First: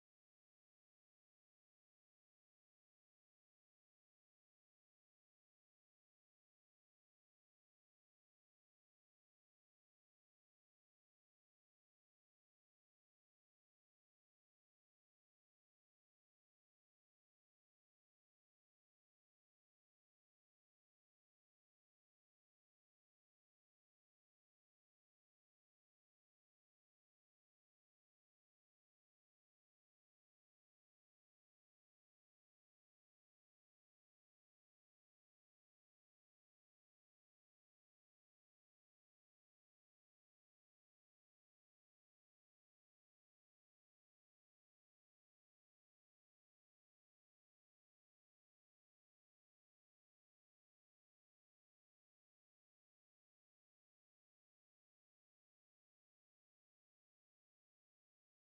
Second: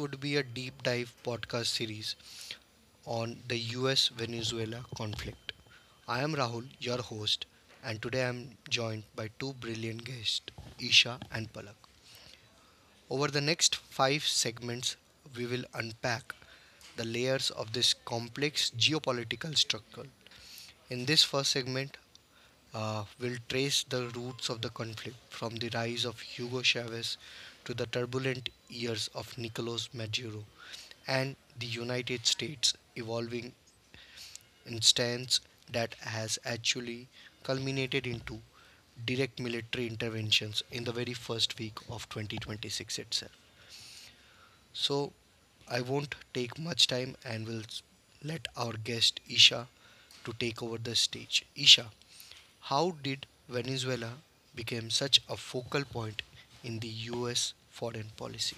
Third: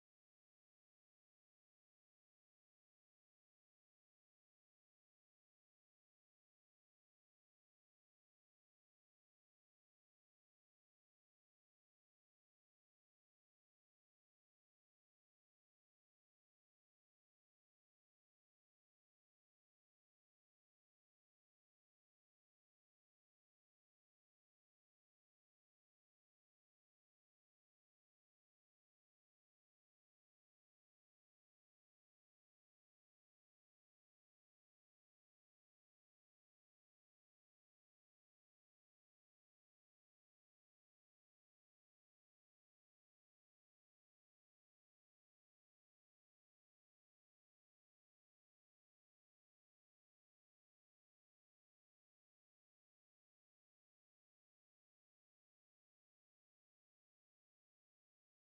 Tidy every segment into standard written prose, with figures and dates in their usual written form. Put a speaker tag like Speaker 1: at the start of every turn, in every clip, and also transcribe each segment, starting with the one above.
Speaker 1: would be a deep dive podcast series on the US Venezuela conflict. I am Rahul, your host, and today I am joined by two brilliant guests, Isha and Palak. Over the next five segments, we will unpack the layers of this complex geopolitical struggle. In this first segment, will trace the roots of the conflict from the rise of Hugo Chavez to the turbulent years of Nicolas Maduro and the United States evolving instance that has actually culminated into direct military interventions in the very first week of 2026 itself. So I won't take much time and will let our guest Isha to take over the stage. Isha, how did Venezuela become such a focal point in the US foreign policy?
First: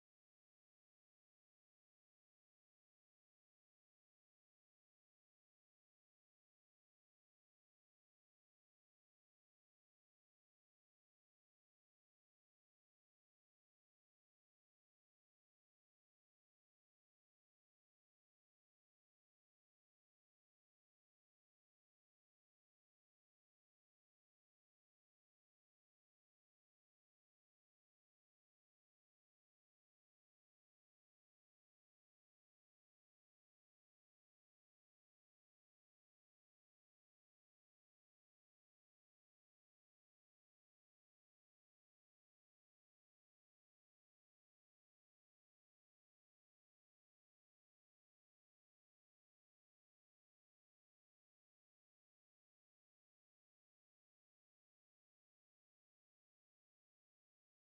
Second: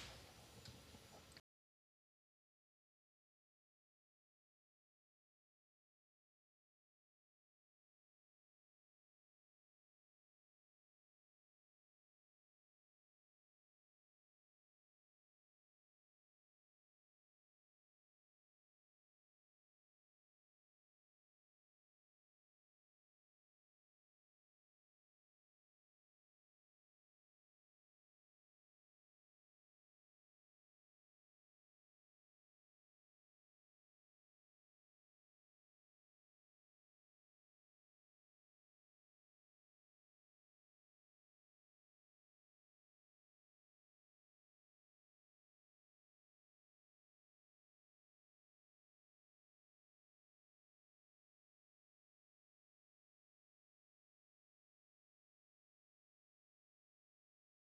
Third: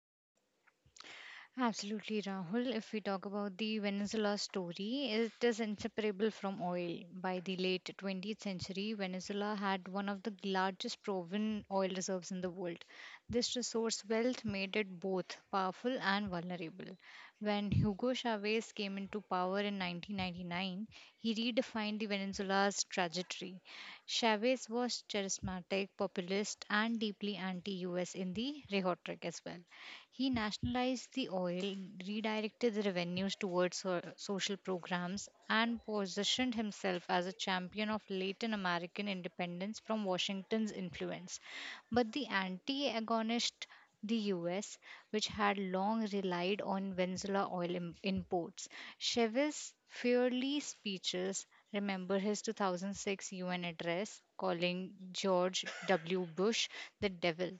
Speaker 2: Absolutely, Rahul. If we talk about the Venezuela story, it is inseparable from oil. By the late 20th century, Venezuela had one of the largest proven oil reserves in the world. This resource wealth made it both powerful and vulnerable. When Hugo Chavez came into power in 1999, he redefined the Venezuela's trajectory. Chavez was charismatic, populist, and deeply anti US in the rhetoric as well. He nationalized the oil, redirected the revenues towards social programs, and positioned himself as a champion of Latin American independence from Washington's influence. But the anti agonist the US, which had long relied on Venezuela oil imports. Chavez's fiery speeches, remember his 2006 UN address calling George W. Bush the devil,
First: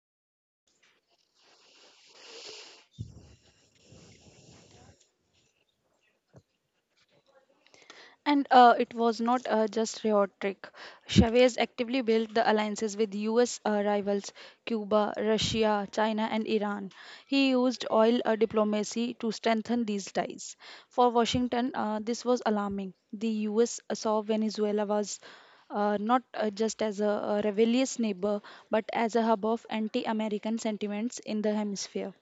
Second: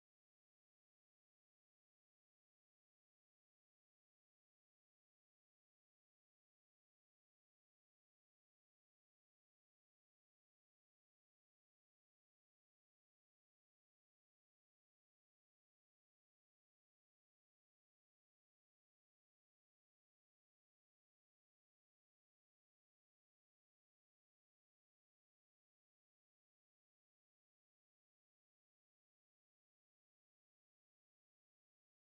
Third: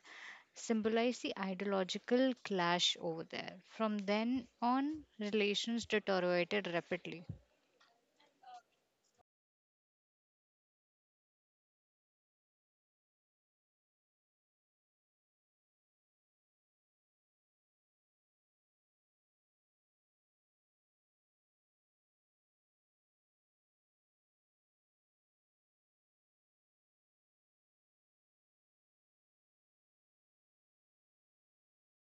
Speaker 2: symbolized the ideological clash over there. From then on, relations deteriorated rapidly.
Speaker 3: And it was not just rhetoric. Chavez actively built the alliances with US rivals Cuba, Russia, China, and Iran. He used oil diplomacy to strengthen these ties. For Washington, this was alarming. The US saw Venezuela was not just as a rebellious neighbor, but as a hub of anti American sentiments in the hemisphere.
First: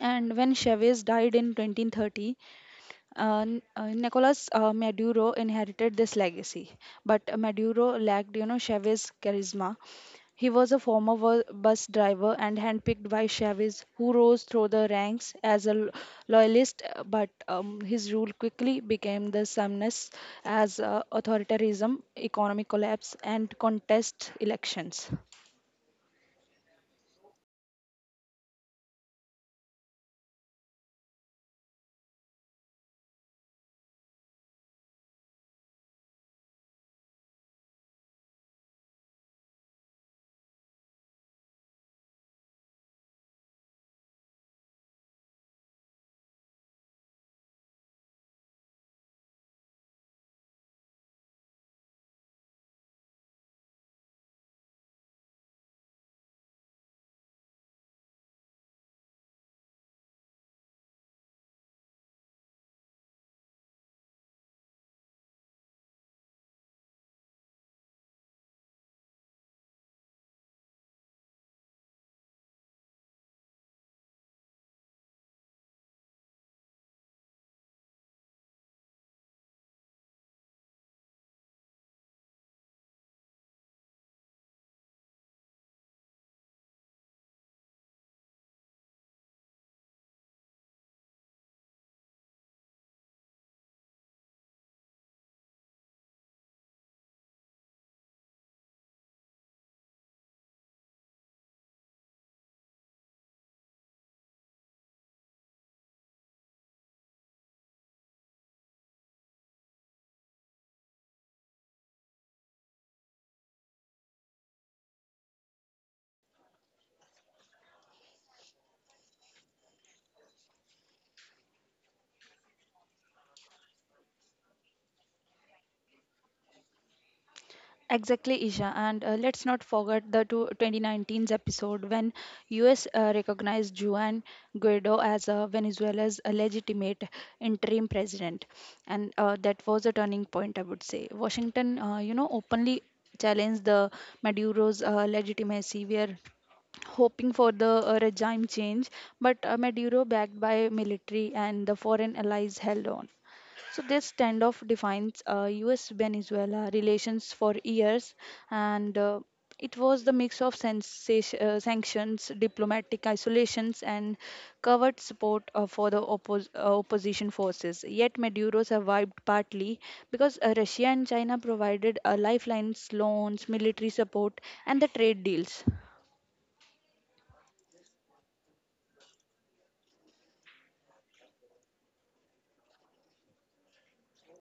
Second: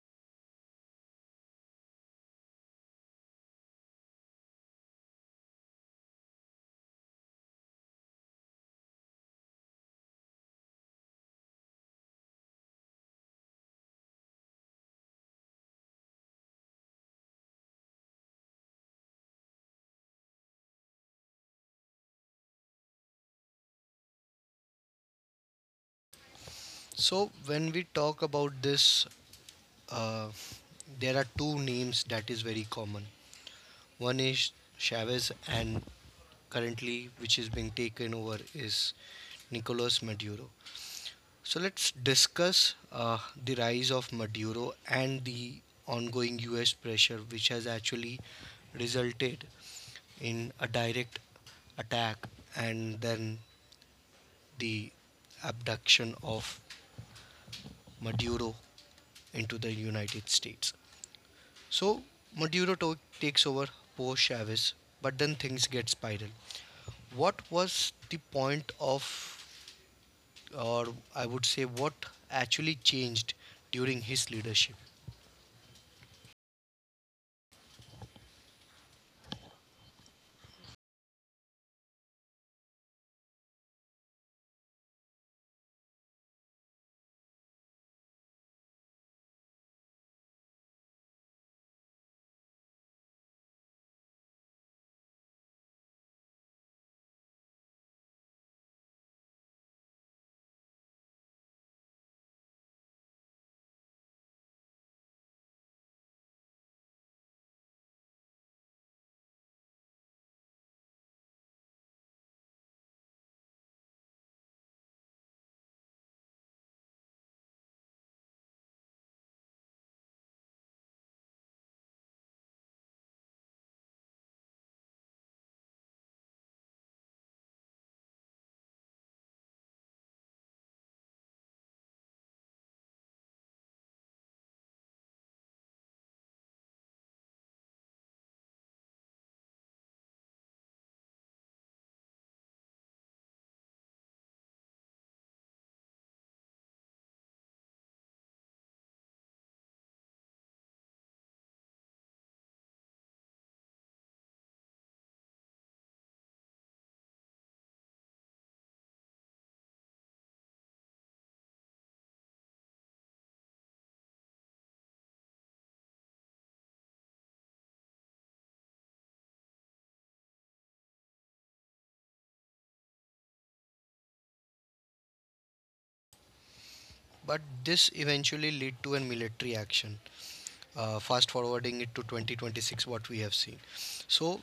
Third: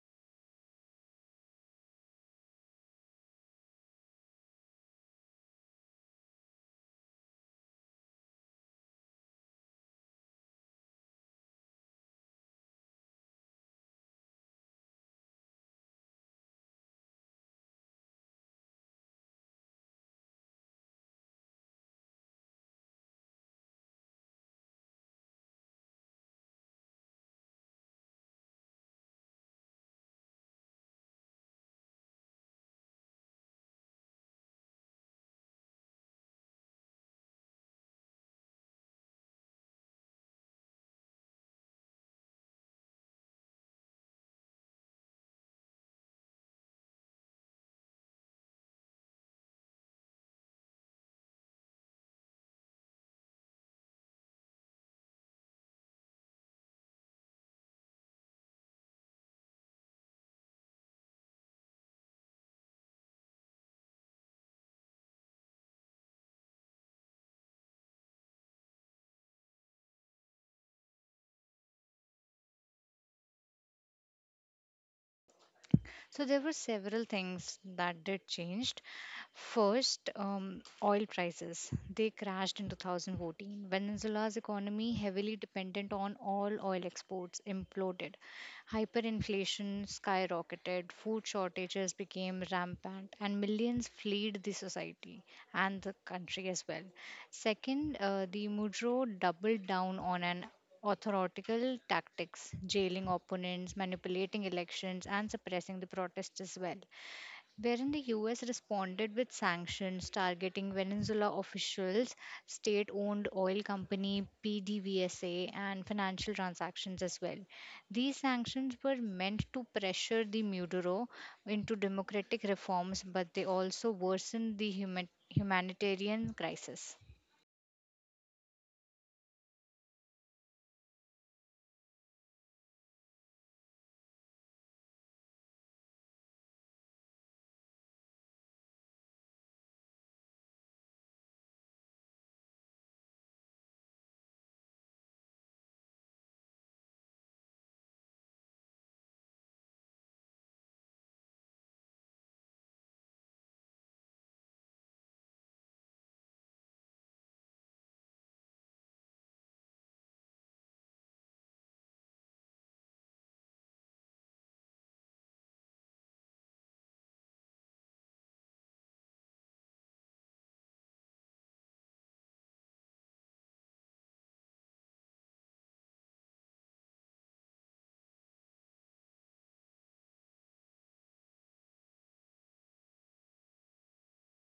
Speaker 3: And when Chavez died in 2030, Nicolas Maduro inherited this legacy, but Maduro lacked Chavez's charisma. He was a former bus driver and handpicked by Chavez, who rose through the ranks as a loyalist, but his rule quickly became the sameness as authoritarianism, economic collapse, and contest elections.
Speaker 1: So when we talk about this, uh, there are two names that is very common. One is Chavez, and currently, which is being taken over, is Nicolas Maduro. So let's discuss the rise of Maduro and the ongoing US pressure, which has actually resulted in a direct attack and then the abduction of Maduro into the United States. So Maduro takes over post Chavez, but then things get spiral. What was the point of, or I would say, what actually changed during his leadership?
Speaker 2: So there were several things that did changed. First, oil prices. They crashed in 2014. Venezuela's economy, heavily dependent on all oil exports, imploded. Hyperinflation skyrocketed, food shortages became rampant, and millions fled the society and the country as well. Second, the Mujro doubled down on an authoritical tactics, jailing opponents, manipulating elections, and suppressing the protests as well, wherein the US responded with sanctions targeting Venezuela officials, state owned oil company PDVSA, and financial transactions as well. These sanctions were meant to pressure the Maduro into democratic reforms, but they also worsened the humanitarian crisis.
Speaker 3: Exactly, Isha. And let's not forget the 2019's episode when US recognized Juan Guaido as Venezuela's legitimate interim president. And that was a turning point, I would say. Washington, openly challenged the Maduro's legitimacy. We are hoping for the regime change, but Maduro, backed by military and the foreign allies, held on. So this standoff defines U.S.-Venezuela relations for years, and it was the mix of sensation, sanctions, diplomatic isolations, and covert support for the opposition forces. Yet Maduro survived partly because Russia and China provided lifelines, loans, military support, and the trade deals.
Speaker 1: But this eventually led to a military action. Fast forwarding it to 2026, what we have seen. So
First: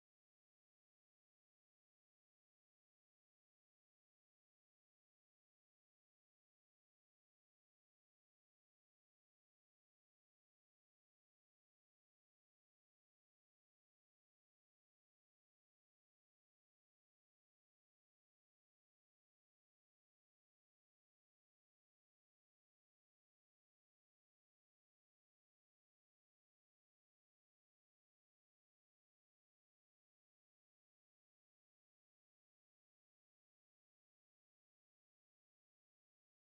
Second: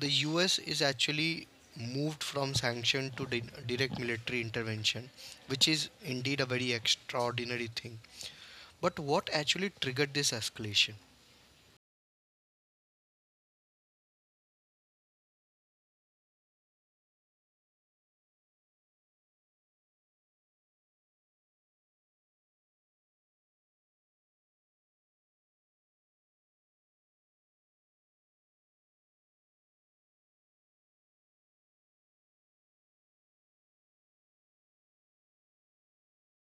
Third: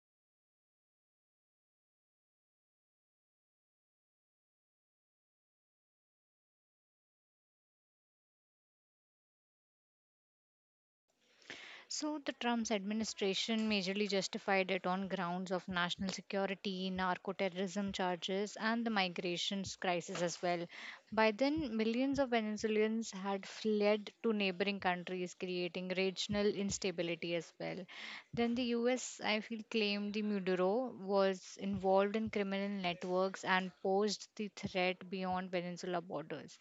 Speaker 1: the US is actually moved from sanction to direct military intervention, which is indeed a very extraordinary thing. But what actually triggered this escalation?
Speaker 2: So, the Trump's administration majorly justified it on grounds of national security, narco terrorism charges, and the migrations crisis as well. By then, millions of Venezuelans had fled to neighboring countries, creating regional instability as well. Then the US, I feel, claimed the Maduro was involved in criminal networks and posed the threat beyond peninsula borders.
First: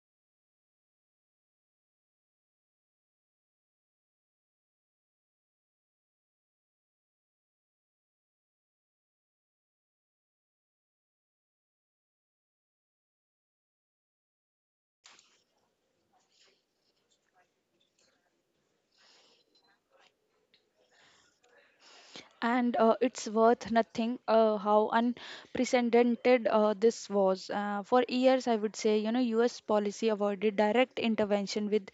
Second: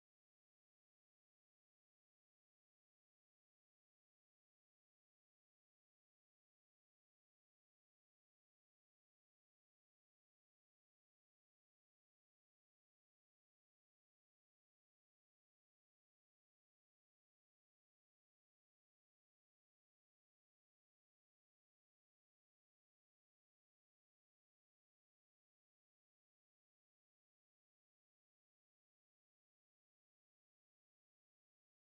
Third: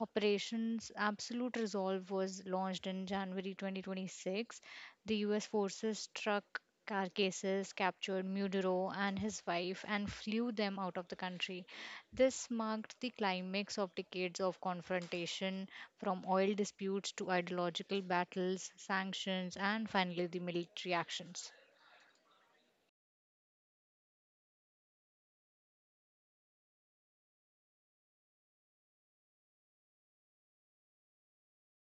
Speaker 2: Operations Absolute Resolve was launched in January 2026. The US forces struck Carcasses, captured Mudero and his wife, and flew them out of the country. This marked the climax of decades of confrontation, from oil disputes to ideological battles, sanctions, and finally the military actions.
Speaker 3: And it's worth nothing how unprecedented this was for years, I would say, US policy avoided direct intervention with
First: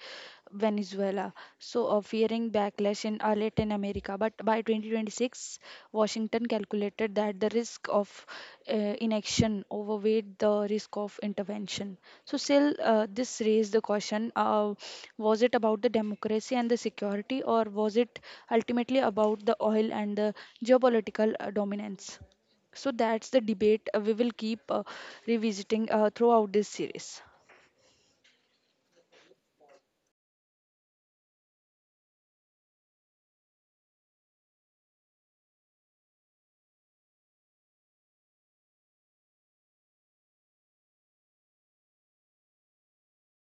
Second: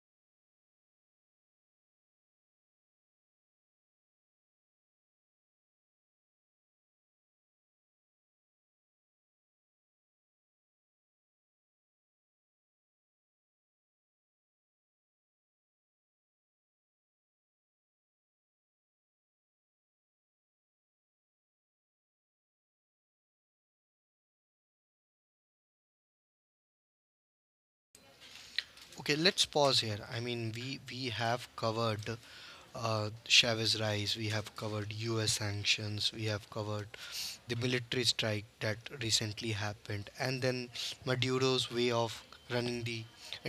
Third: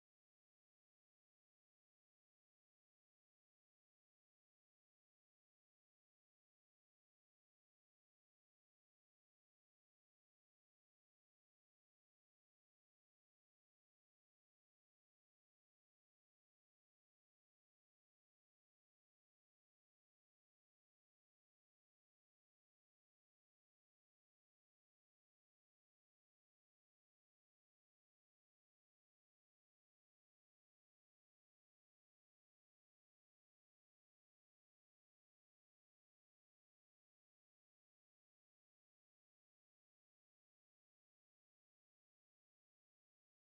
Speaker 3: Venezuela, so fearing backlash in Latin America. But by 2026, Washington calculated that the risk of uh, inaction overweighed the risk of intervention. So, still, this raised the question, was it about the democracy and the security, or was it ultimately about the oil and the geopolitical dominance? So, that's the debate we will keep revisiting throughout this series.
Speaker 1: Okay, let's pause here. I mean, we have covered Chavez rise, we have covered U.S. sanctions, we have covered the military strike that recently happened, and then Maduro's way of running the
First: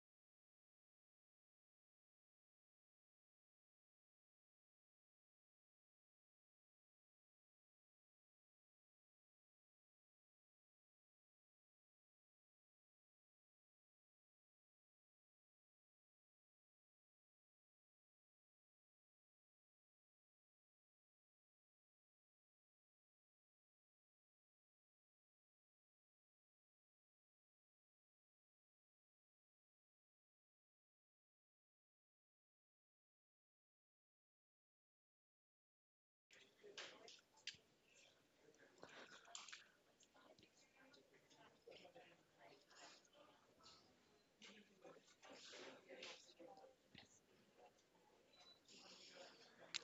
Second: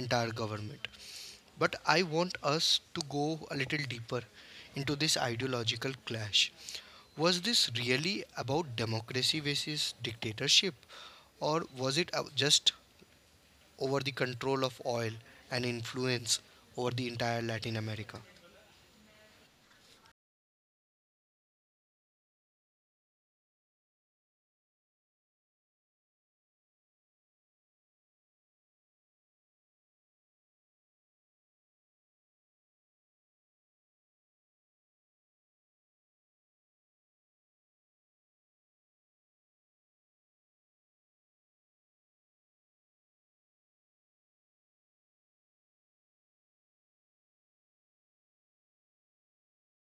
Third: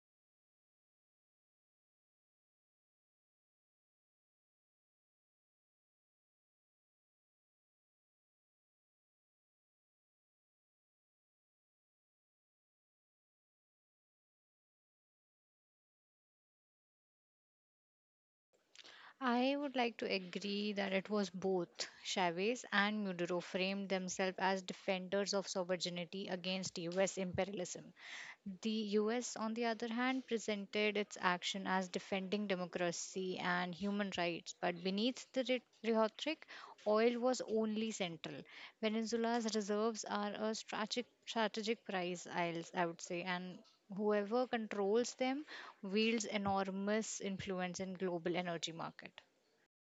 Speaker 1: entire government. But I want us to go a little deeper into this ideological clash. Was this really about democracy versus dictatorship, or was it just over the control of oil and influence over the entire Latin America?
Speaker 2: I would like to agree that it was both. Chavez and Mudero framed themselves as defenders of sovereignty against US imperialism. The US, on the other hand, presented its action as defending democracy and human rights, but beneath the rhetoric, oil was only central. Venezuela's reserves are a strategic prize, I would say, and whoever controls them wields enormous influence in global energy market.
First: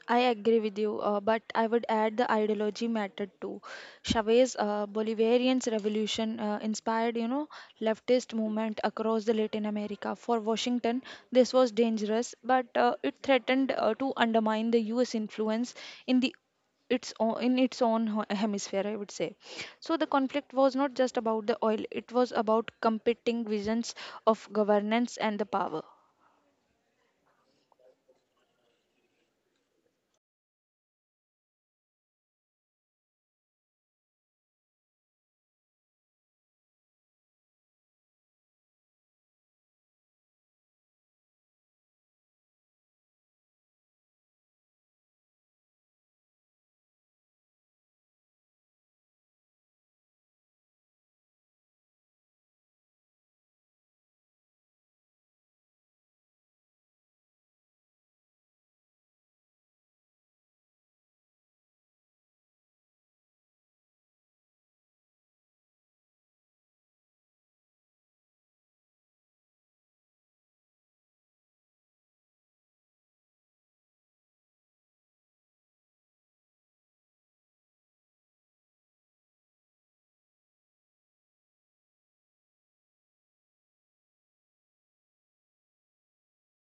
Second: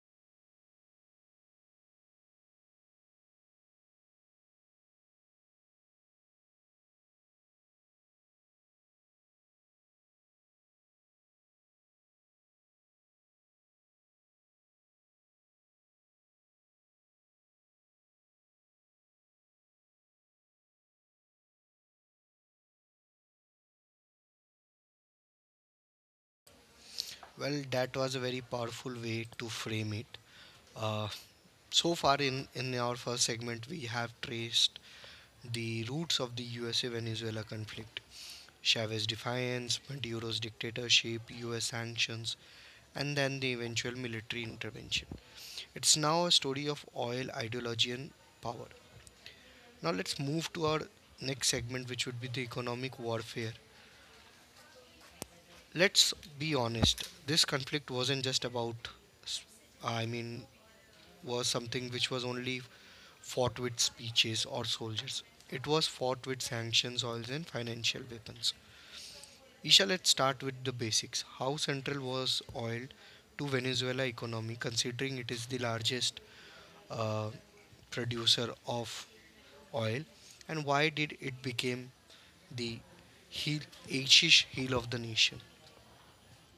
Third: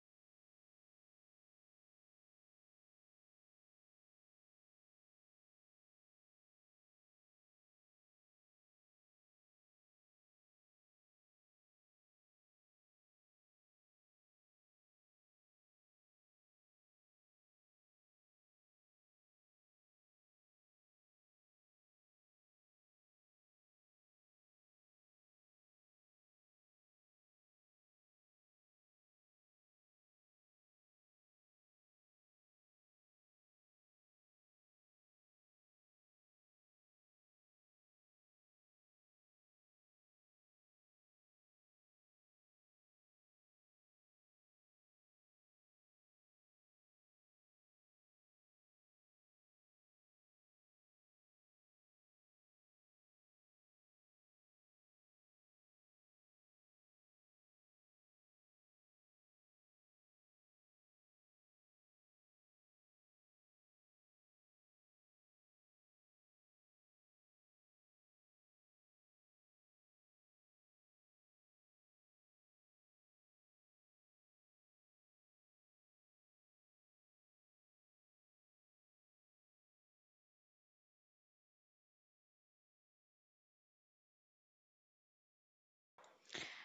Speaker 3: I agree with you, but I would add the ideology mattered too. Chavez's Bolivarian revolution inspired, leftist movement across the Latin America. For Washington, this was dangerous, but it threatened to undermine the U.S. influence in the in its own hemisphere, I would say. So the conflict was not just about the oil. It was about competing visions of governance and the power.
Speaker 1: Well, that was a very powerful way to frame it. Uh, so far in our first segment, we have traced the roots of the USA Venezuela conflict, Chavez's defiance, Maduro's dictatorship, US sanctions, and then the eventual military intervention. It's now a story of oil, ideology, and power. Now let's move to our next segment, which would be the economic warfare. Let's be honest, this conflict wasn't just about, I mean, was something which was only fought with speeches or soldiers. It was fought with sanctions, oils, and financial weapons. Isha, let's start with the basics. How central was oil to Venezuela economy, considering it is the largest uh, producer of oil, and why did it become the heel, Asian heel of the nation?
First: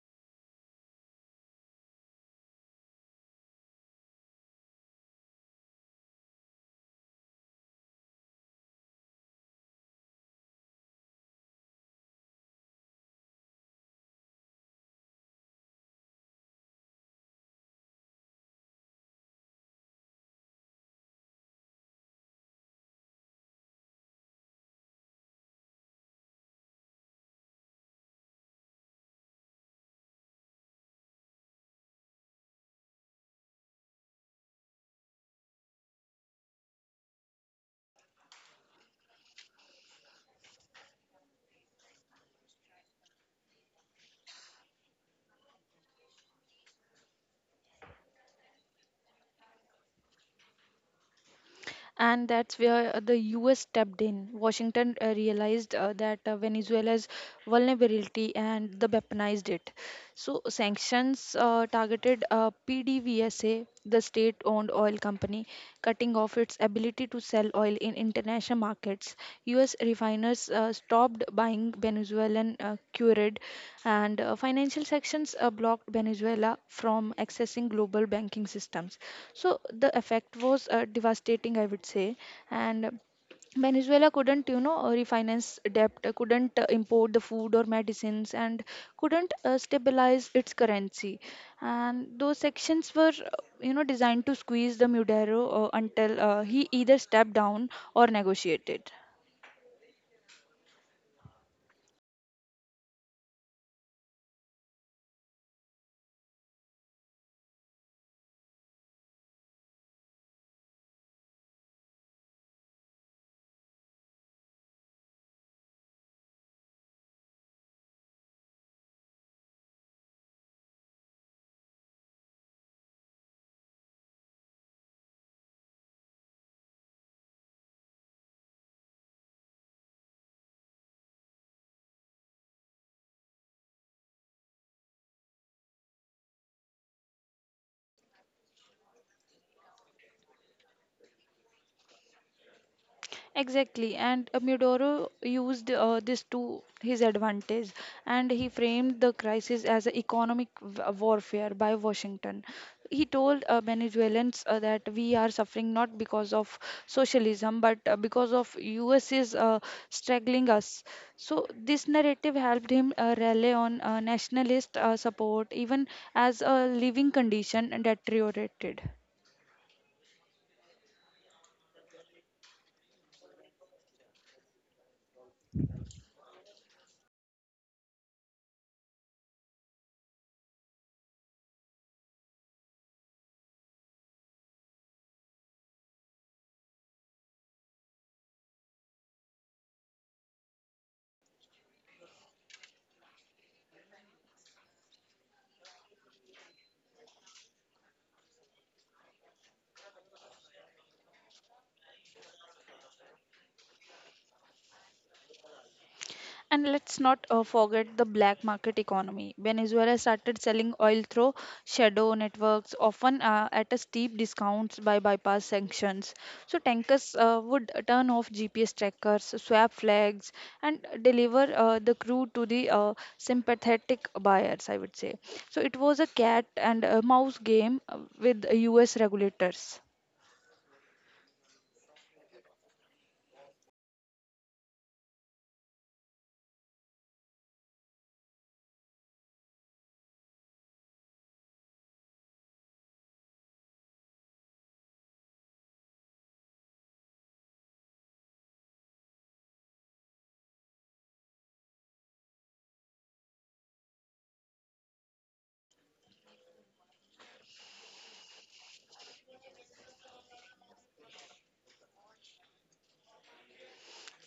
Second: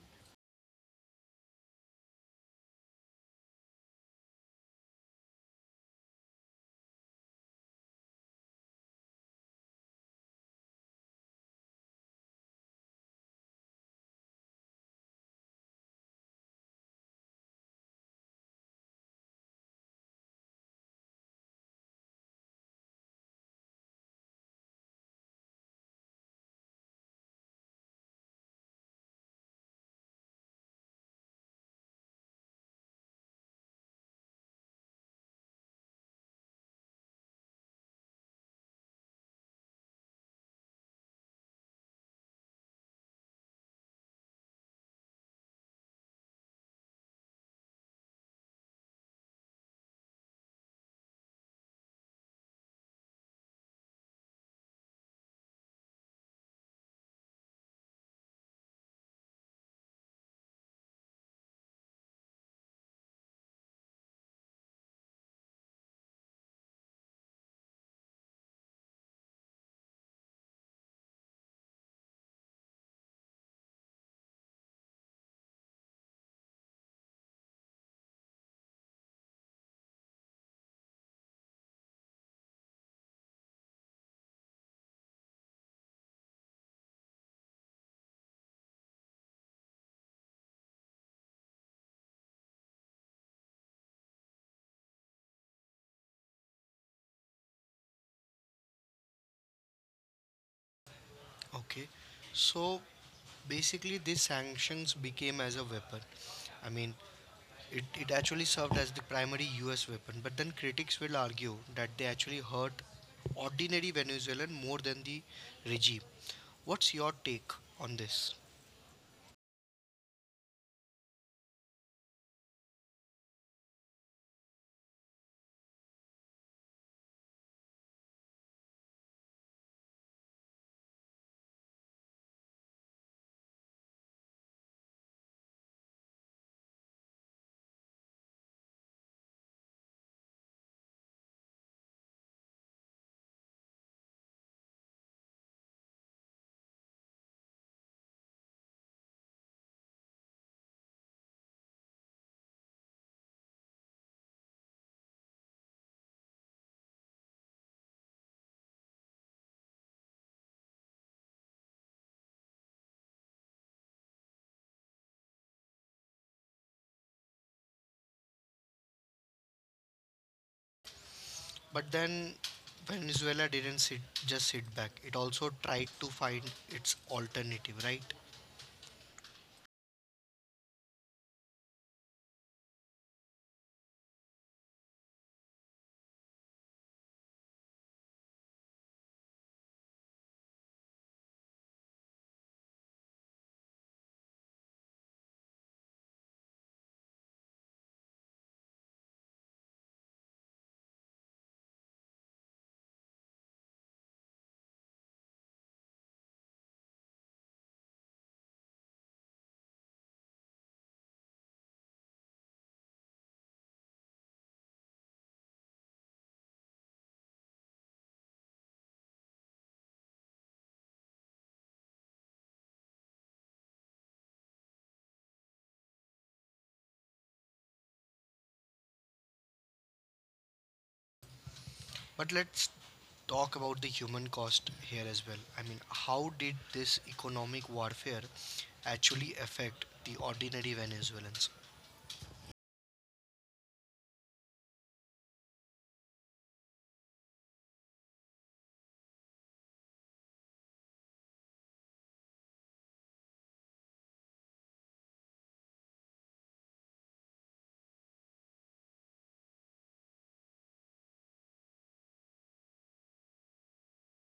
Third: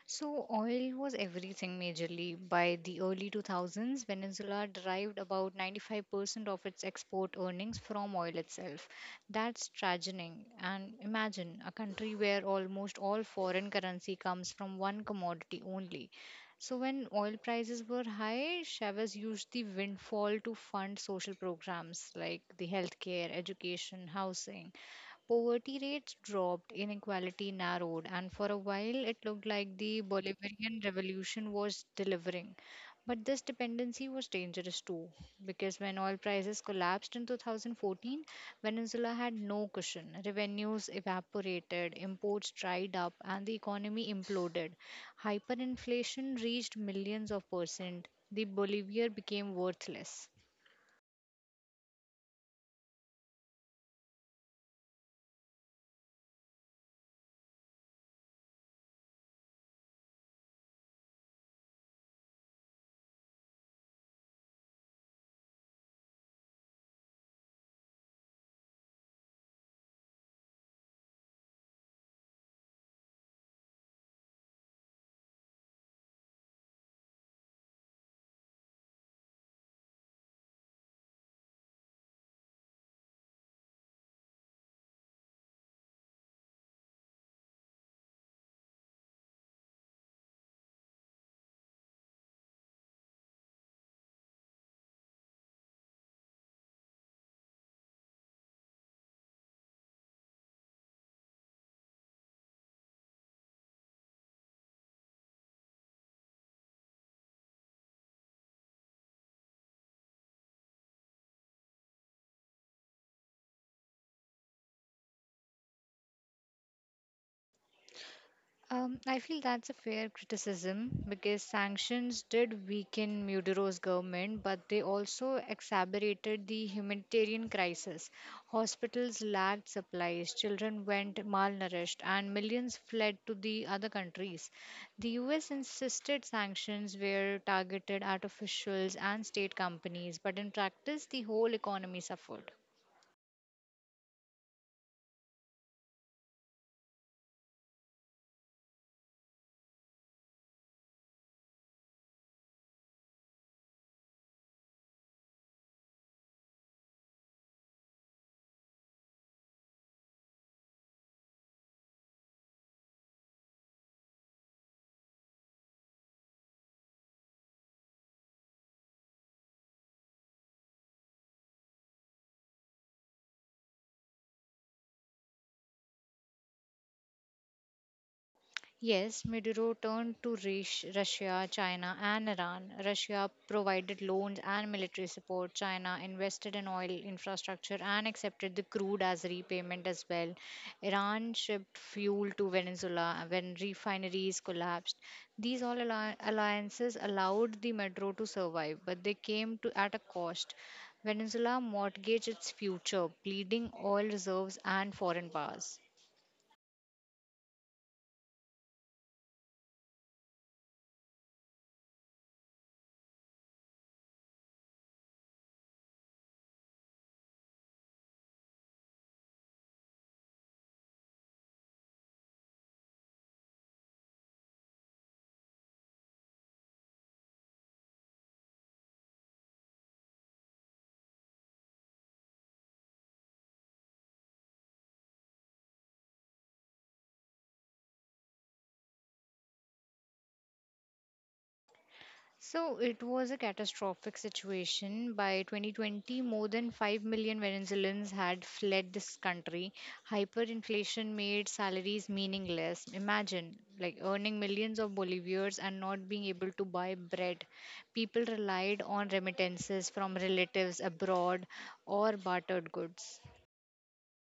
Speaker 2: So, oil was everything majorly. By the early 2000s, Venezuela derived about 95% of its export earnings from oil itself. That's tragedy. And imagine a country where almost all foreign currency comes from one commodity only. So, when oil prices were high, Chavez used the windfall to fund social programs like the healthcare, education, housing. Poverty rates dropped, inequality narrowed, and for a while it looked like the Bolivarian Revolution was delivering. But this dependency was dangerous too, because when oil prices collapsed in 2014, Venezuela had no cushion. Revenues evaporated, imports dried up, and the economy imploded. Hyperinflation reached millions of percent. The Bolivar became worthless.
Speaker 3: And that's where the US stepped in. Washington realized that Venezuela's vulnerability and the weaponized it. So sanctions targeted PDVSA, the state-owned oil company, cutting off its ability to sell oil in international markets. US refiners stopped buying Venezuelan crude, and financial sanctions blocked Venezuela from accessing global banking systems. So the effect was devastating, I would say. And Venezuela couldn't refinance debt, couldn't import the food or medicines, and couldn't stabilize its currency. And those sections were, designed to squeeze the Maduro until he either stepped down or negotiated.
Speaker 1: Okay, so basically, these sanctions became as a weapon. I mean, it actually served as the primary U.S. weapon, but then critics will argue that they actually hurt ordinary Venezuelan more than the regime. What's your take on this?
Speaker 2: I feel that's a fair criticism because sanctions did weaken Maduro's government, but they also exacerbated the humanitarian crisis. Hospitals lacked supplies, children went malnourished, and millions fled to the other countries. The US insisted sanctions were targeted at officials and state companies, but in practice, the whole economy suffered.
Speaker 3: Exactly, and Mudoro used this to his advantage, and he framed the crisis as an economic warfare by Washington. He told Venezuelans that we are suffering not because of socialism, but because of U.S. is struggling us. So this narrative helped him rally on nationalist support, even as a living condition deteriorated.
Speaker 1: But then Venezuela didn't sit, just sit back. It also tried to find its alternative, right?
Speaker 2: Yes, Maduro turned to Russia, China, and Iran. Russia provided loans and military support. China invested in oil infrastructure and accepted the crude as repayment as well. Iran shipped fuel to Venezuela when refineries collapsed. These all alliances allowed the Maduro to survive, but they came to at a cost. Venezuela mortgaged its future, bleeding oil reserves and foreign powers.
Speaker 3: And let's not forget the black market economy. Venezuela started selling oil through shadow networks, often at a steep discounts by bypass sanctions. So tankers would turn off GPS trackers, swap flags, and deliver the crude to the sympathetic buyers. I would say. So it was a cat and mouse game with US regulators.
Speaker 1: But let's talk about the human cost here as well. I mean, how did this economic warfare actually affect the ordinary Venezuelans?
Speaker 2: So it was a catastrophic situation. By 2020, more than 5 million Venezuelans had fled this country. Hyperinflation made salaries meaningless. Imagine, like earning millions of bolivars and not being able to buy bread. People relied on remittances from relatives abroad or bartered goods.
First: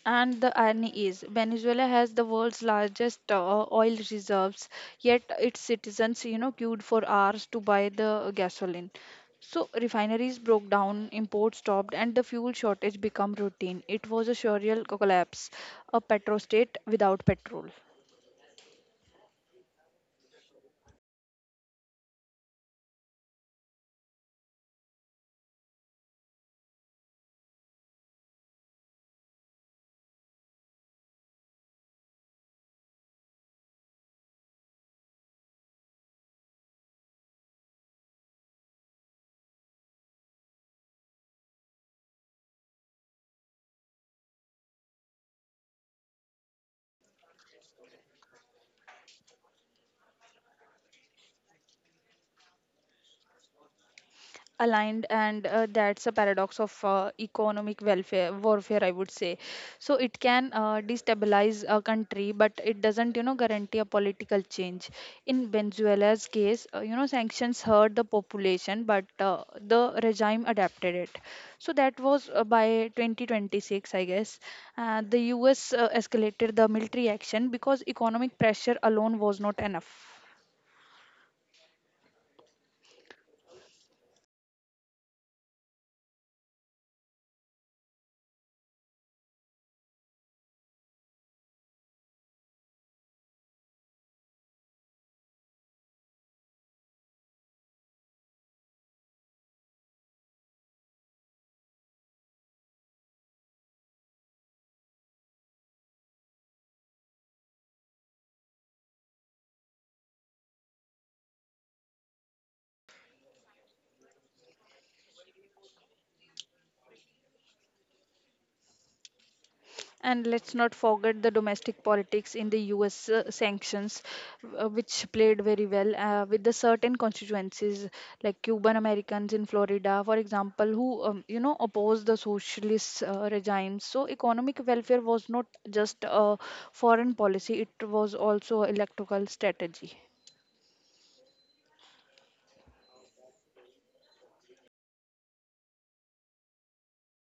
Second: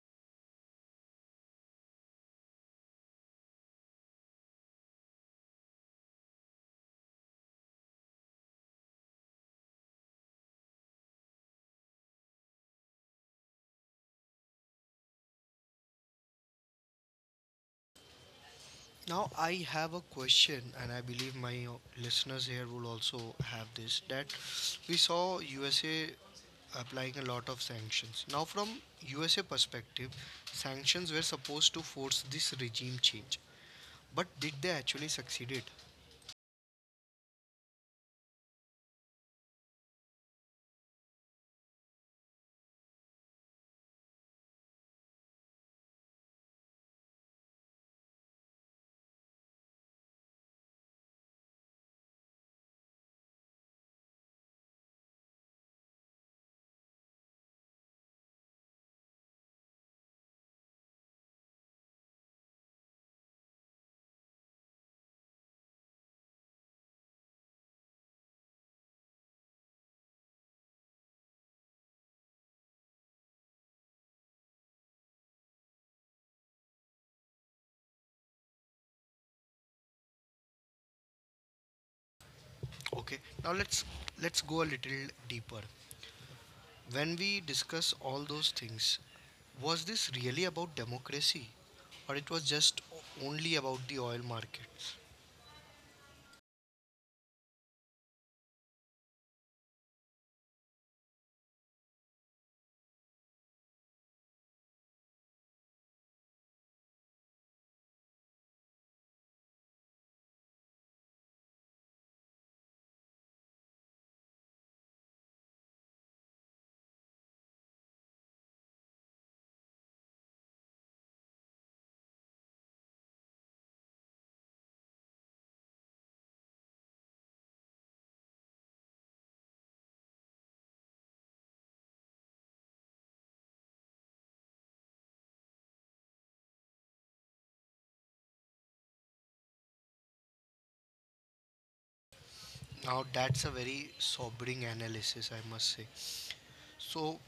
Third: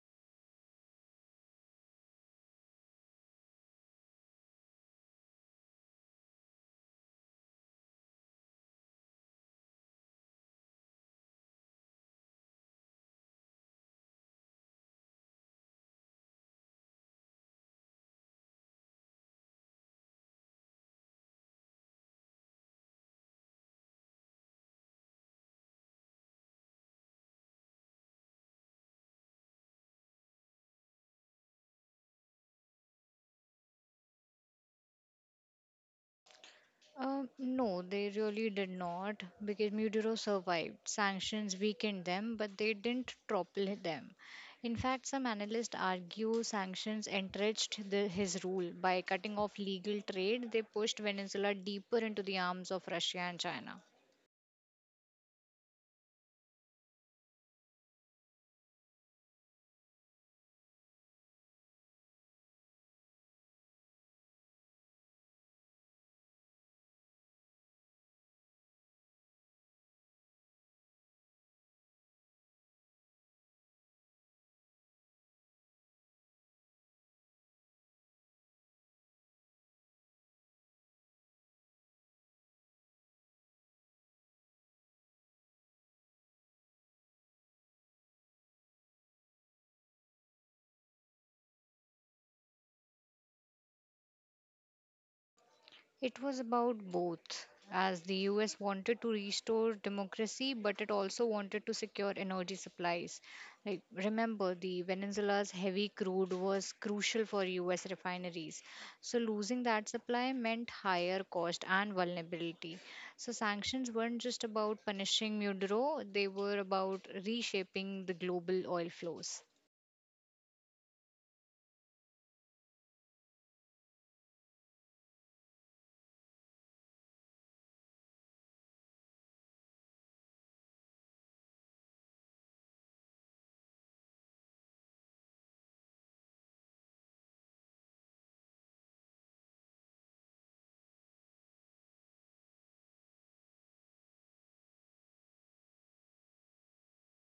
Speaker 3: And the irony is, Venezuela has the world's largest oil reserves, yet its citizens queued for hours to buy the gasoline. So refineries broke down, imports stopped, and the fuel shortage became routine. It was a surreal collapse, a petrostate without petrol.
Speaker 1: Now, I have a question, and I believe my listeners here will also have this, that we saw USA applying a lot of sanctions. Now, from USA perspective, sanctions were supposed to force this regime change, but did they actually succeeded?
Speaker 2: No, they really did not because Mudiro survived. Sanctions weakened them, but they didn't topple them. In fact, some analysts argue sanctions encouraged his rule. By cutting off legal trade, they pushed Venezuela deeper into the arms of Russia and China.
Speaker 3: Aligned. And that's a paradox of economic welfare warfare, I would say. So it can destabilize a country, but it doesn't guarantee a political change. In Venezuela's case, sanctions hurt the population, but the regime adapted it. So that was by 2026, I guess, the US escalated the military action because economic pressure alone was not enough.
Speaker 1: Okay. Now let's go a little deeper. When we discuss all those things, was this really about democracy, or it was just only about the oil markets?
Speaker 2: It was about both, as the US wanted to restore democracy, but it also wanted to secure energy supplies. Like, remember, the Venezuela's heavy crude was crucial for US refineries. So, losing that supply meant higher cost and vulnerability. So, sanctions weren't just about punishing Maduro, they were about reshaping the global oil flows.
Speaker 3: And let's not forget the domestic politics in the US sanctions, which played very well with the certain constituencies like Cuban Americans in Florida, for example, who opposed the socialist regimes. So economic welfare was not just a foreign policy; it was also electoral strategy.
Speaker 1: Now that's a very sobering analysis, I must say. So,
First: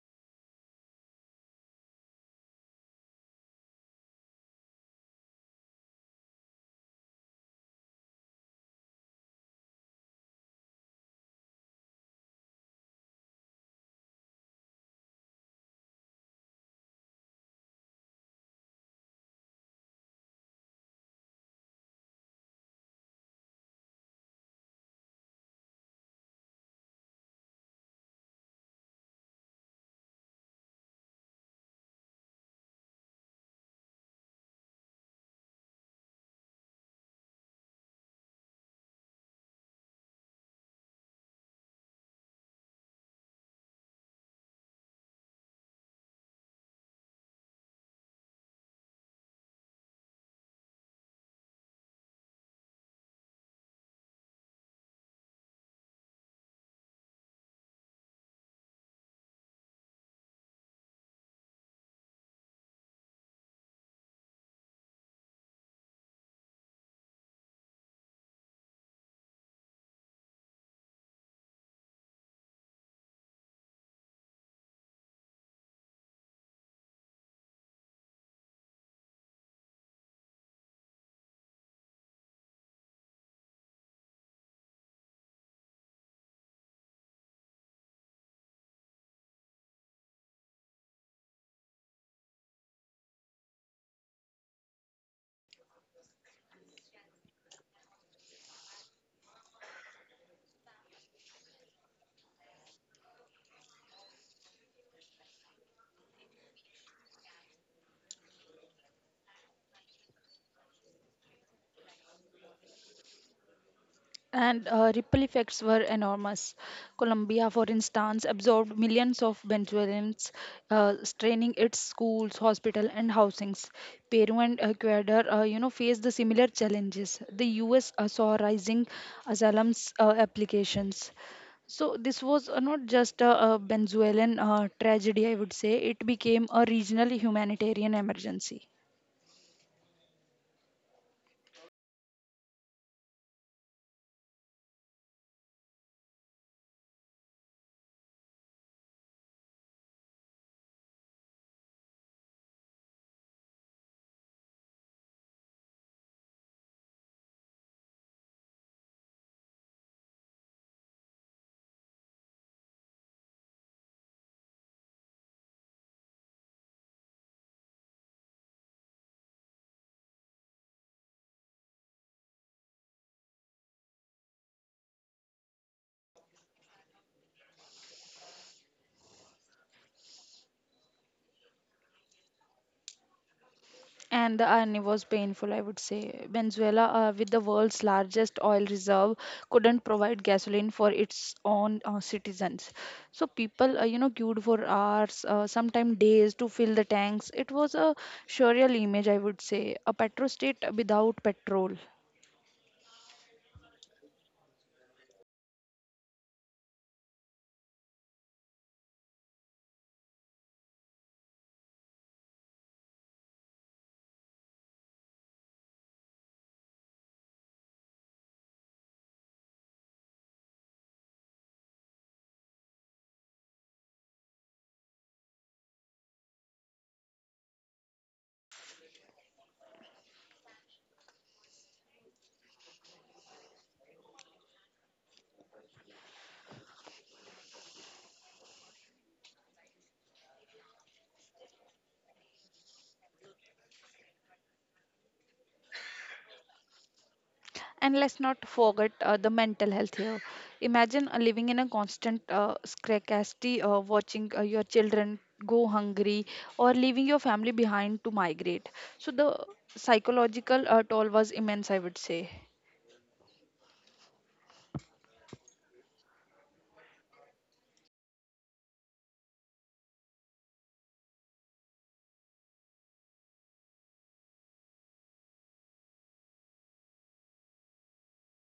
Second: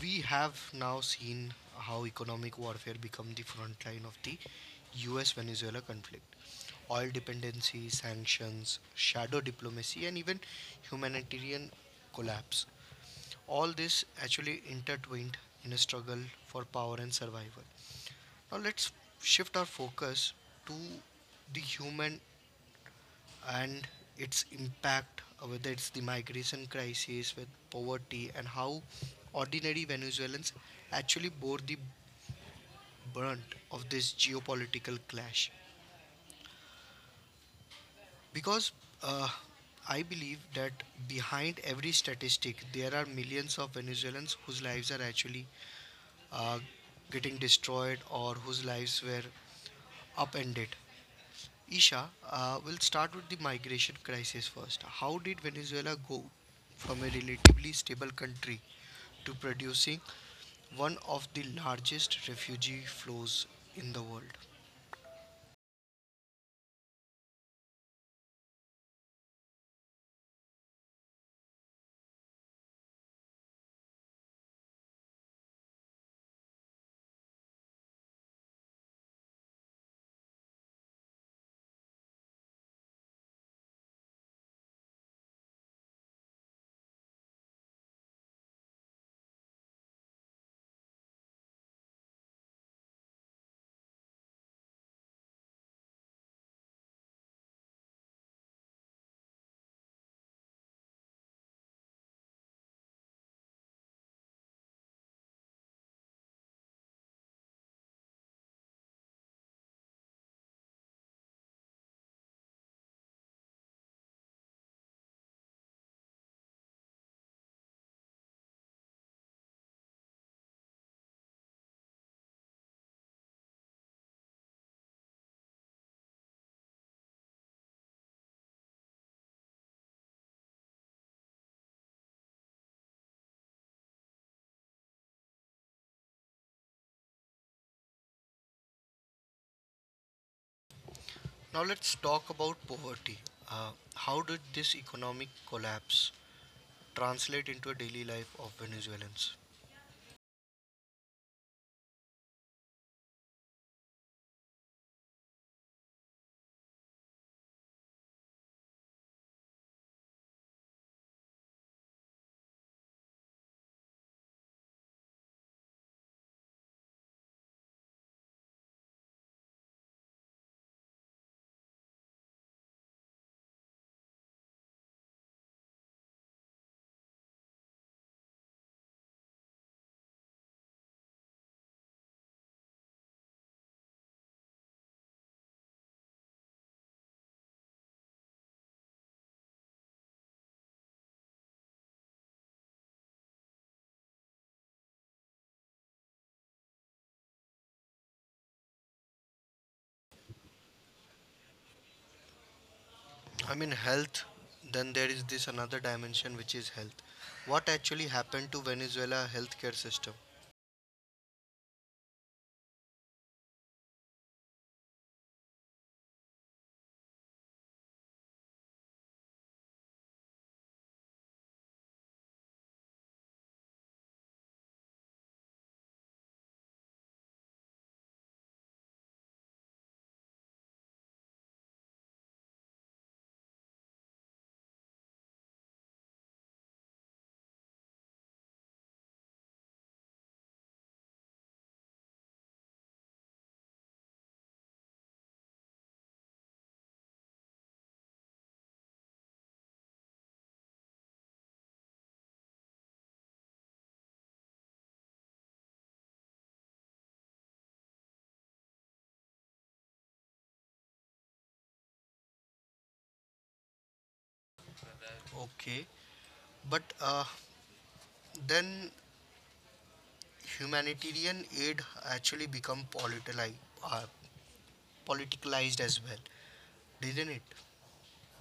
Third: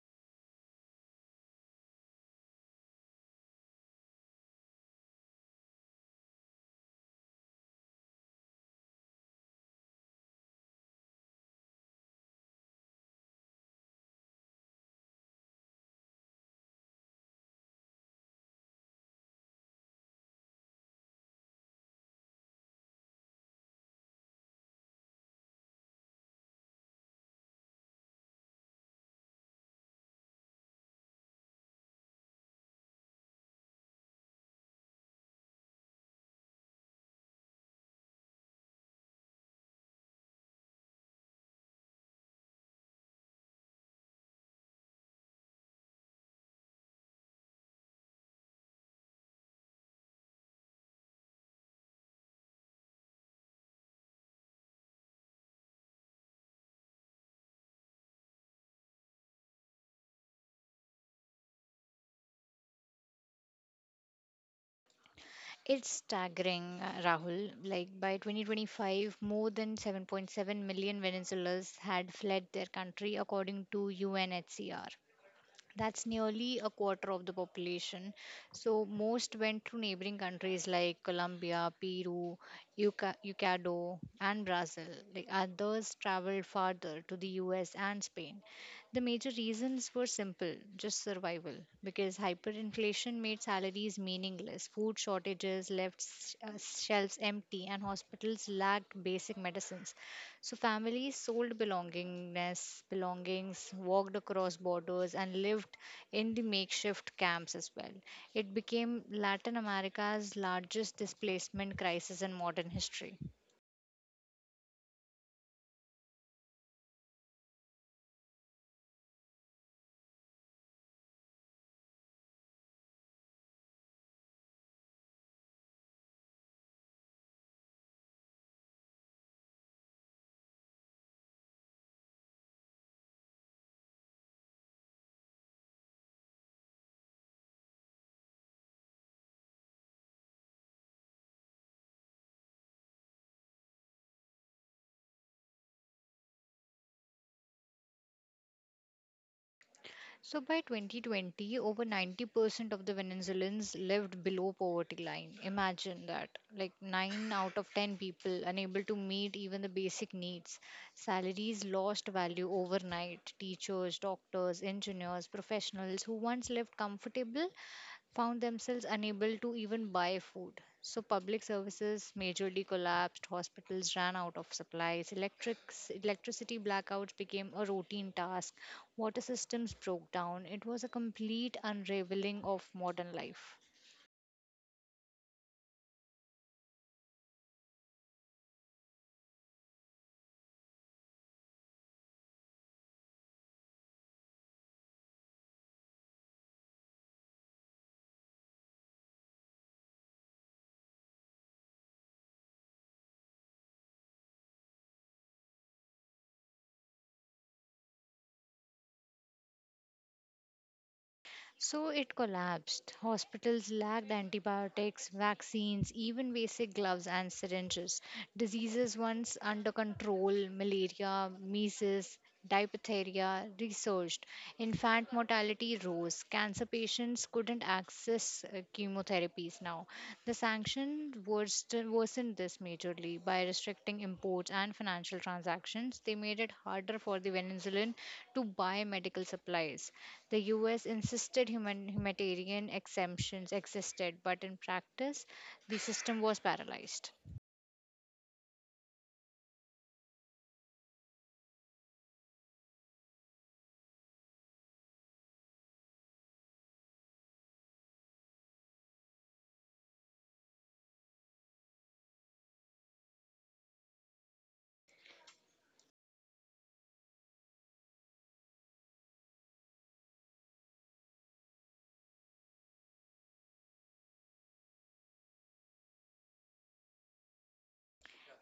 Speaker 1: we have now seen how economic warfare become the front line of the US Venezuela conflict. Oil dependency, sanctions, shadow diplomacy, and even humanitarian collapse. All this actually intertwined in a struggle for power and survival. Now let's shift our focus to the human and its impact, whether it's the migration crisis with poverty and how ordinary Venezuelans actually bore the brunt of this geopolitical clash, because uh, I believe that behind every statistic, there are millions of Venezuelans whose lives are actually uh, getting destroyed or whose lives were upended. Isha, we'll start with the migration crisis first. How did Venezuela go from a relatively stable country to producing one of the largest refugee flows in the world?
Speaker 2: It's staggering, Rahul. Like by 2025, more than 7.7 million Venezuelans had fled their country, according to UNHCR. That's nearly a quarter of the population. So most went to neighboring countries like Colombia, Peru, Ecuador, and Brazil. Like others traveled farther to the US and Spain. The major reasons were simple, just survival, because hyperinflation made salaries meaningless, food shortages left shelves empty, and hospitals lacked basic medicines. So families sold belongings, walked across borders, and lived in the makeshift camps as well. It became Latin America's largest displacement crisis in modern history.
Speaker 3: And ripple effects were enormous. Colombia, for instance, absorbed millions of Venezuelans, straining its schools, hospitals, and housings. Peru and Ecuador, faced the similar challenges. The U.S. Saw rising asylum applications. So this was not just a Venezuelan tragedy, I would say. It became a regional humanitarian emergency.
Speaker 1: Now let's talk about poverty. How did this economic collapse translate into a daily life of Venezuelans?
Speaker 2: So by 2020, over 90% of the Venezuelans lived below poverty line. Imagine that. Like 9 out of 10 people unable to meet even the basic needs. Salaries lost value overnight. Teachers, doctors, engineers, professionals who once lived comfortable found themselves unable to even buy food. So, public services majorly collapsed, hospitals ran out of supplies, electricity blackouts became a routine task, water systems broke down. It was a complete unraveling of modern life.
Speaker 3: And the irony was painful, I would say. Venezuela, with the world's largest oil reserve, couldn't provide gasoline for its own citizens. So people, queued for hours, sometimes days, to fill the tanks. It was a surreal image, I would say. A petrostate without petrol.
Speaker 1: I mean, health, then there is this another dimension which is health. What actually happened to Venezuela healthcare system?
Speaker 2: So it collapsed. Hospitals lacked antibiotics, vaccines, even basic gloves and syringes. Diseases once under control, malaria, measles, diphtheria, resurged. Infant mortality rose. Cancer patients couldn't access chemotherapies now. The sanction worsened this majorly by restricting imports and financial transactions. They made it harder for the Venezuelan to buy medical supplies. The US insisted humanitarian exemptions existed, but in practice, the system was paralyzed.
Speaker 3: And let's not forget the mental health here. Imagine living in a constant scarcity, watching your children go hungry, or leaving your family behind to migrate. So the psychological toll was immense, I would say.
Speaker 1: Okay, but then humanitarian aid actually become politicized, uh, politicalized as well, didn't it?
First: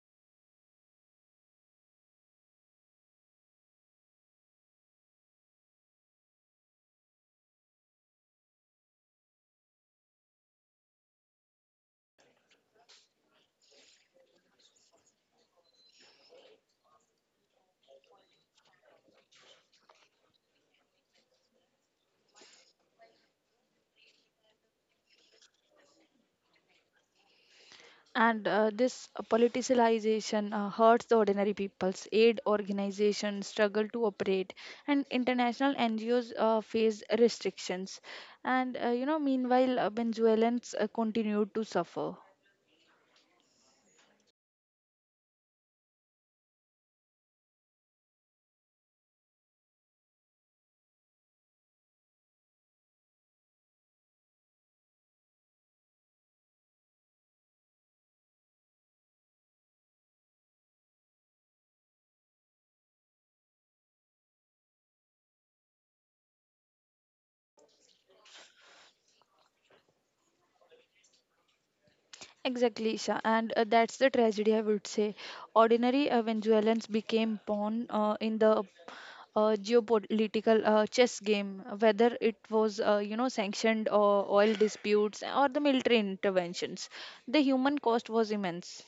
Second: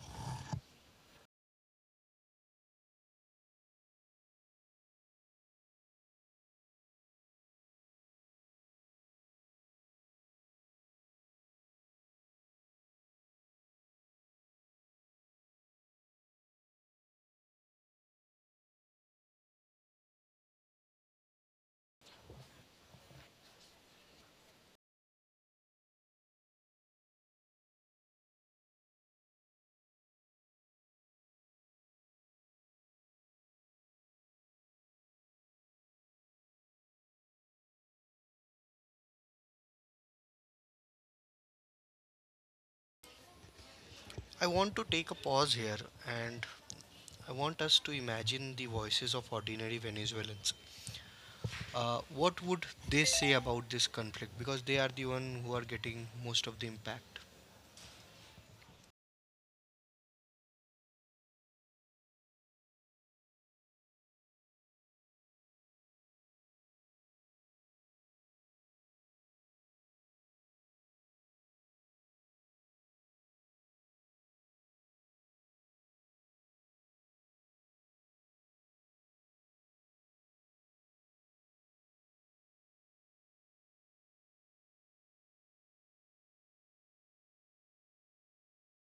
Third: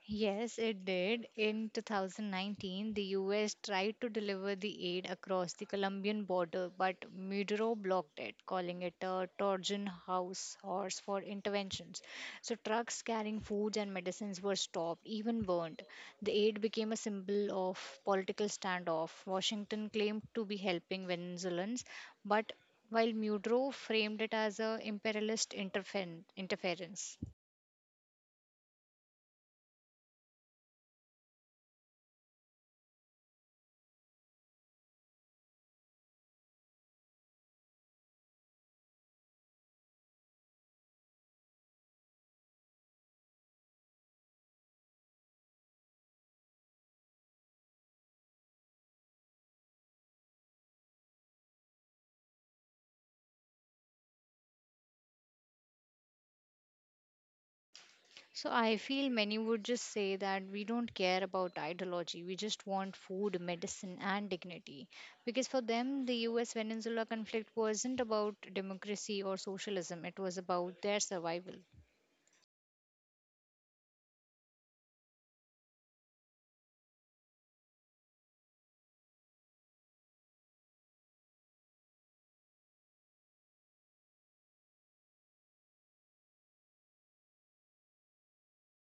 Speaker 2: Yes, it did. In 2019, the US tried to deliver the aid across the Colombian border, but Maduro blocked it, calling it a Trojan house horse for interventions. So, trucks carrying foods and medicines were stopped, even burned. The aid became a symbol of political standoff. Washington claimed to be helping Venezuelans, but while Maduro framed it as a imperialist interference.
Speaker 3: And this politicization hurts the ordinary people's aid organizations struggle to operate, and international NGOs face restrictions. And meanwhile, Venezuelans continue to suffer.
Speaker 1: I want to take a pause here, and I want us to imagine the voices of ordinary Venezuelans. What would they say about this conflict, because they are the one who are getting most of the impact?
Speaker 2: So I feel many would just say that we don't care about ideology. We just want food, medicine, and dignity. Because for them, the US Venezuela conflict wasn't about democracy or socialism, it was about their survival.
Speaker 3: Exactly, Isha, and that's the tragedy, I would say. Ordinary Venezuelans became pawn in the geopolitical chess game, whether it was sanctioned or oil disputes or the military interventions. The human cost was immense.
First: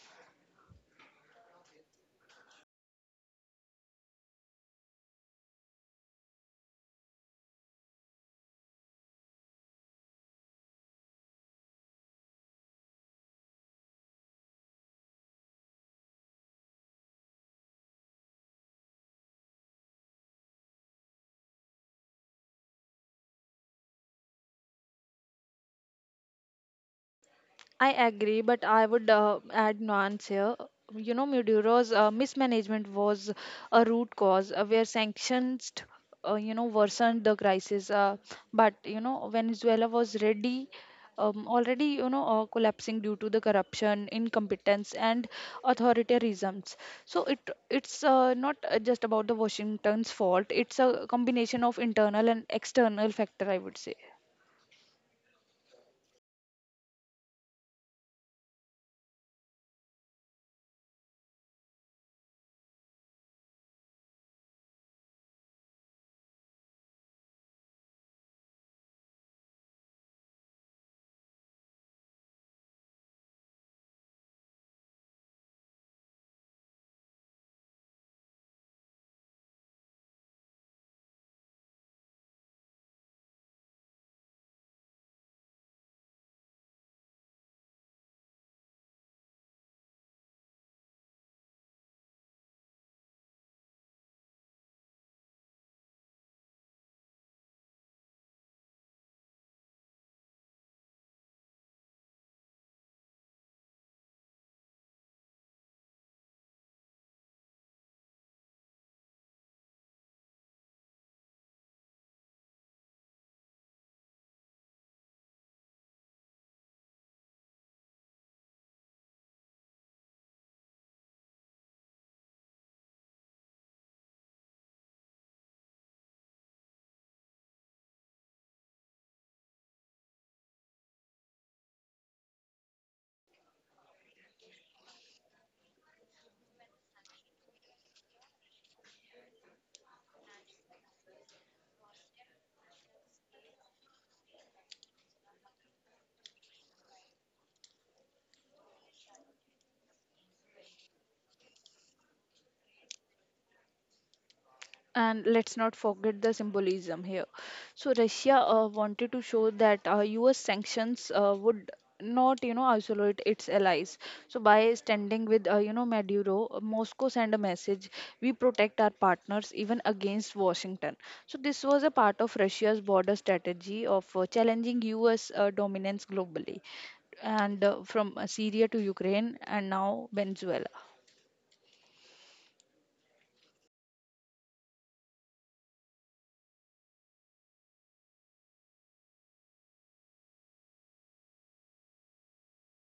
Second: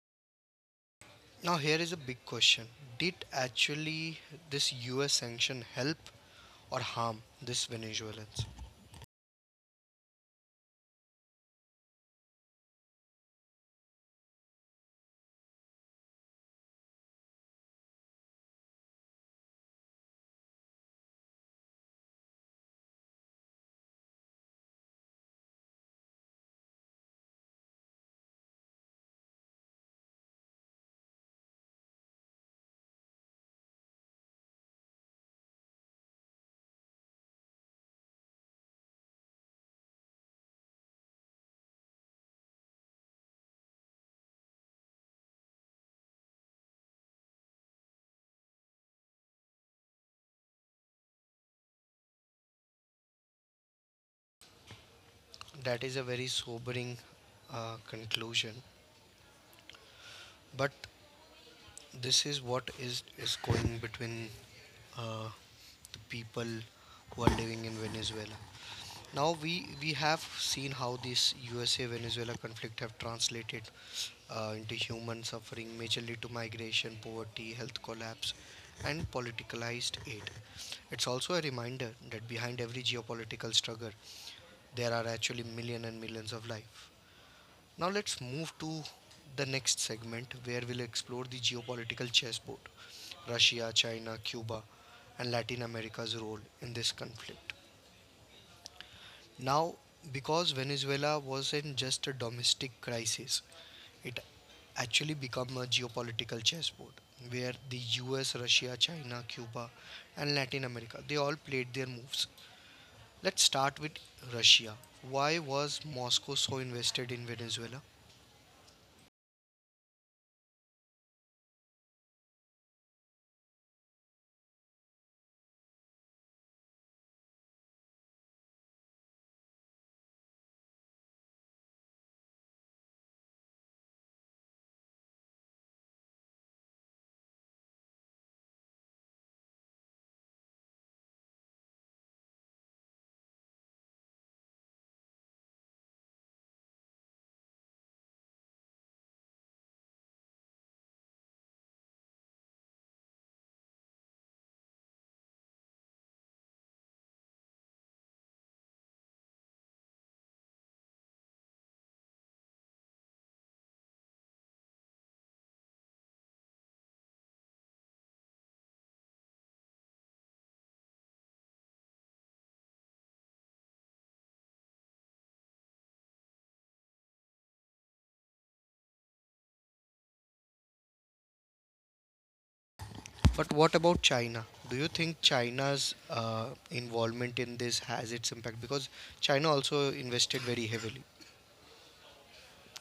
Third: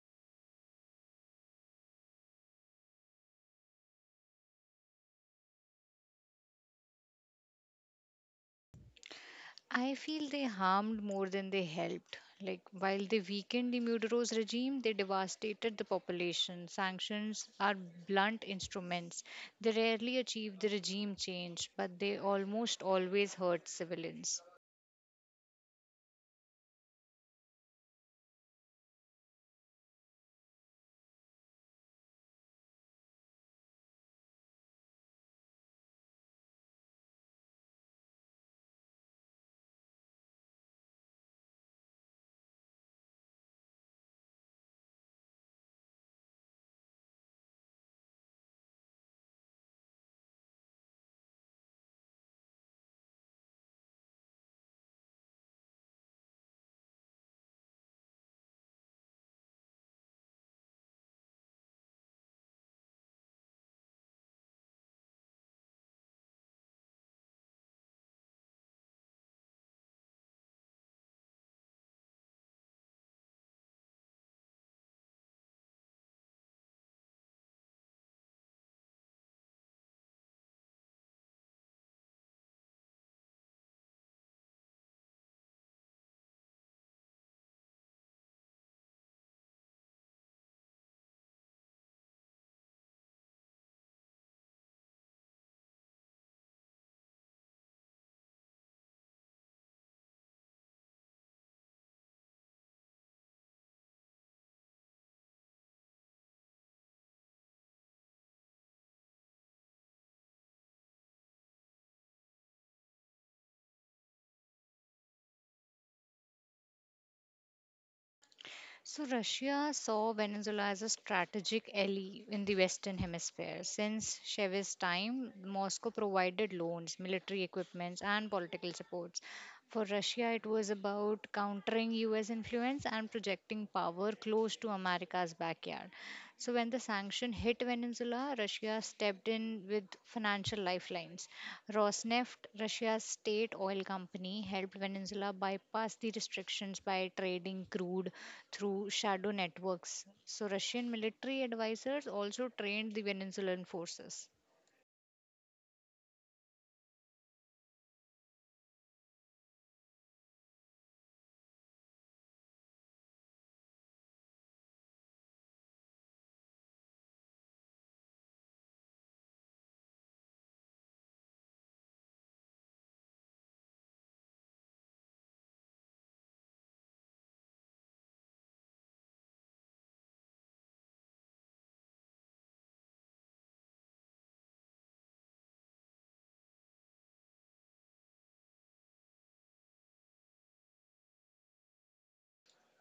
Speaker 1: Now here is a big question: did actually this US sanction help or harm this Venezuelans?
Speaker 2: I feel they harmed more than they helped. Like, while they weakened the Muderos regime, they devastated the population. Sanctions are blunt instruments. They rarely achieve the regime change, but they almost always hurt civilians.
Speaker 3: I agree, but I would add nuance here. Maduro's mismanagement was a root cause where sanctions worsened the crisis. But Venezuela was already collapsing due to the corruption, incompetence, and authoritarianisms. So it's not just about the Washington's fault. It's a combination of internal and external factor, I would say.
Speaker 1: That is a very sobering conclusion, but this is what is going between uh, the people who are living in Venezuela. Now we have seen how this USA Venezuela conflict have translated into human suffering, majorly to migration, poverty, health collapse, and politicalized aid. It's also a reminder that behind every geopolitical struggle, there are actually millions and millions of life. Now let's move to the next segment where we'll explore the geopolitical chessboard, Russia, China, Cuba, and Latin America's role in this conflict. Now, because Venezuela wasn't just a domestic crisis, it actually became a geopolitical chessboard where the US, Russia, China, Cuba, and Latin America, they all played their moves. Let's start with Russia. Why was Moscow so invested in Venezuela?
Speaker 2: So, Russia saw Venezuela as a strategic ally in the Western Hemisphere. Since Chavez's time, Moscow provided loans, military equipments, and political supports. For Russia, it was about countering US influence and projecting power close to America's backyard. So, when the sanction hit Venezuela, Russia stepped in with financial lifelines. Rosneft, Russia's state oil company, helped Venezuela bypass the restrictions by trading crude through shadow networks. So, Russian military advisors also trained the Venezuelan forces.
Speaker 3: And let's not forget the symbolism here. So Russia wanted to show that US sanctions would not isolate its allies. So by standing with Maduro, Moscow sent a message. We protect our partners even against Washington. So this was a part of Russia's border strategy of challenging US dominance globally, and from Syria to Ukraine and now Venezuela.
Speaker 1: But what about China? Do you think China's involvement in this has its impact? Because China also invested very heavily.